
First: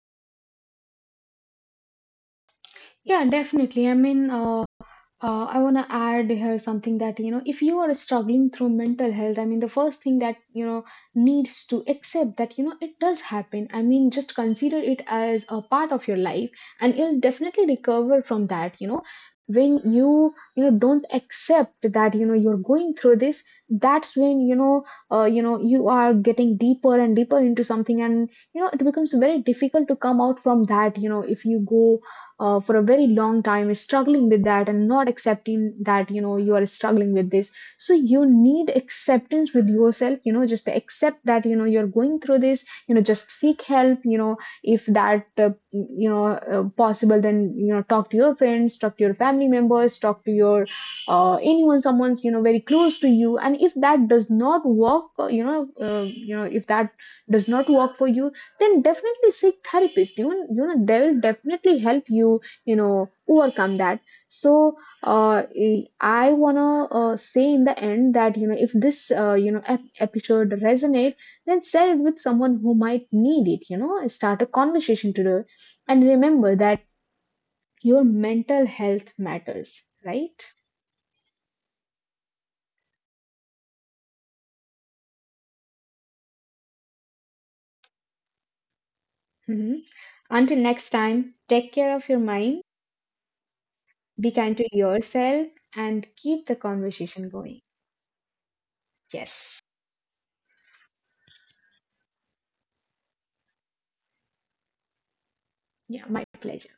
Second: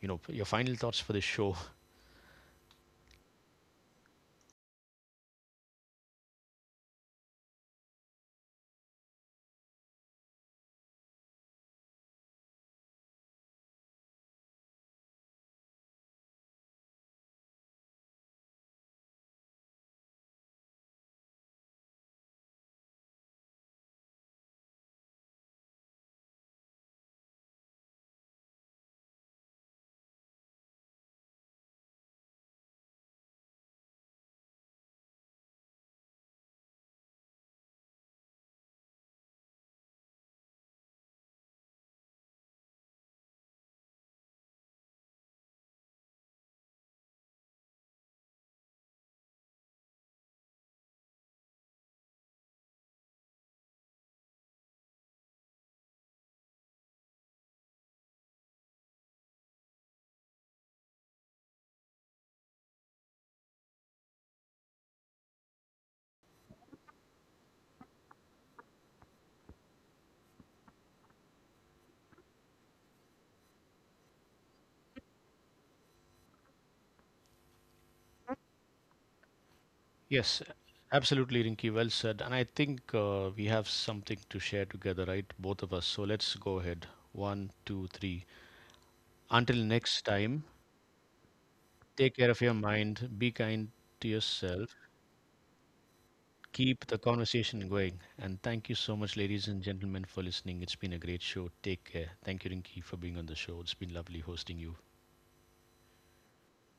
B: you know, your final thoughts for this show.
A: Yeah, definitely. I want to add here something that, you know, if you are struggling through mental health, I mean, the first thing that, you know, needs to accept that, you know, it does happen. I mean, just consider it as a part of your life, and you'll definitely recover from that, you know. When you know, don't accept that, you know, you're going through this, that's when, you know, you are getting deeper and deeper into something, and, you know, it becomes very difficult to come out from that, you know, if you go for a very long time is struggling with that and not accepting that, you know, you are struggling with this. So you need acceptance with yourself, you know, just accept that, you know, you're going through this, you know, just seek help, you know, if that you know, possible, then you know talk to your friends, talk to your family members, talk to your anyone, someone's, you know, very close to you. And if that does not work, you know, if that does not work for you, then definitely seek therapist. You know, they will definitely help you, you know, overcome that. So, I wanna say in the end that, you know, if this, you know, episode resonate, then share it with someone who might need it. You know, start a conversation today, and remember that your mental health matters,
B: Yes,
A: right?
B: absolutely, Rinky. Well said. And I think we have something to share together, right? Both of us. So let's go ahead. One, two, three. Until
A: Mhm.
B: next time,
A: Until next time, take care of
B: take
A: your
B: care of your
A: mind,
B: mind. Be kind to
A: be kind to
B: yourself.
A: yourself, and keep the
B: Keep the
A: conversation going.
B: conversation going. And thank you so much, ladies
A: Yes.
B: and gentlemen, for listening. It's been a great show. Take care. Thank you, Rinky, for being on the show. It's been lovely hosting you.
A: Yeah, my pleasure.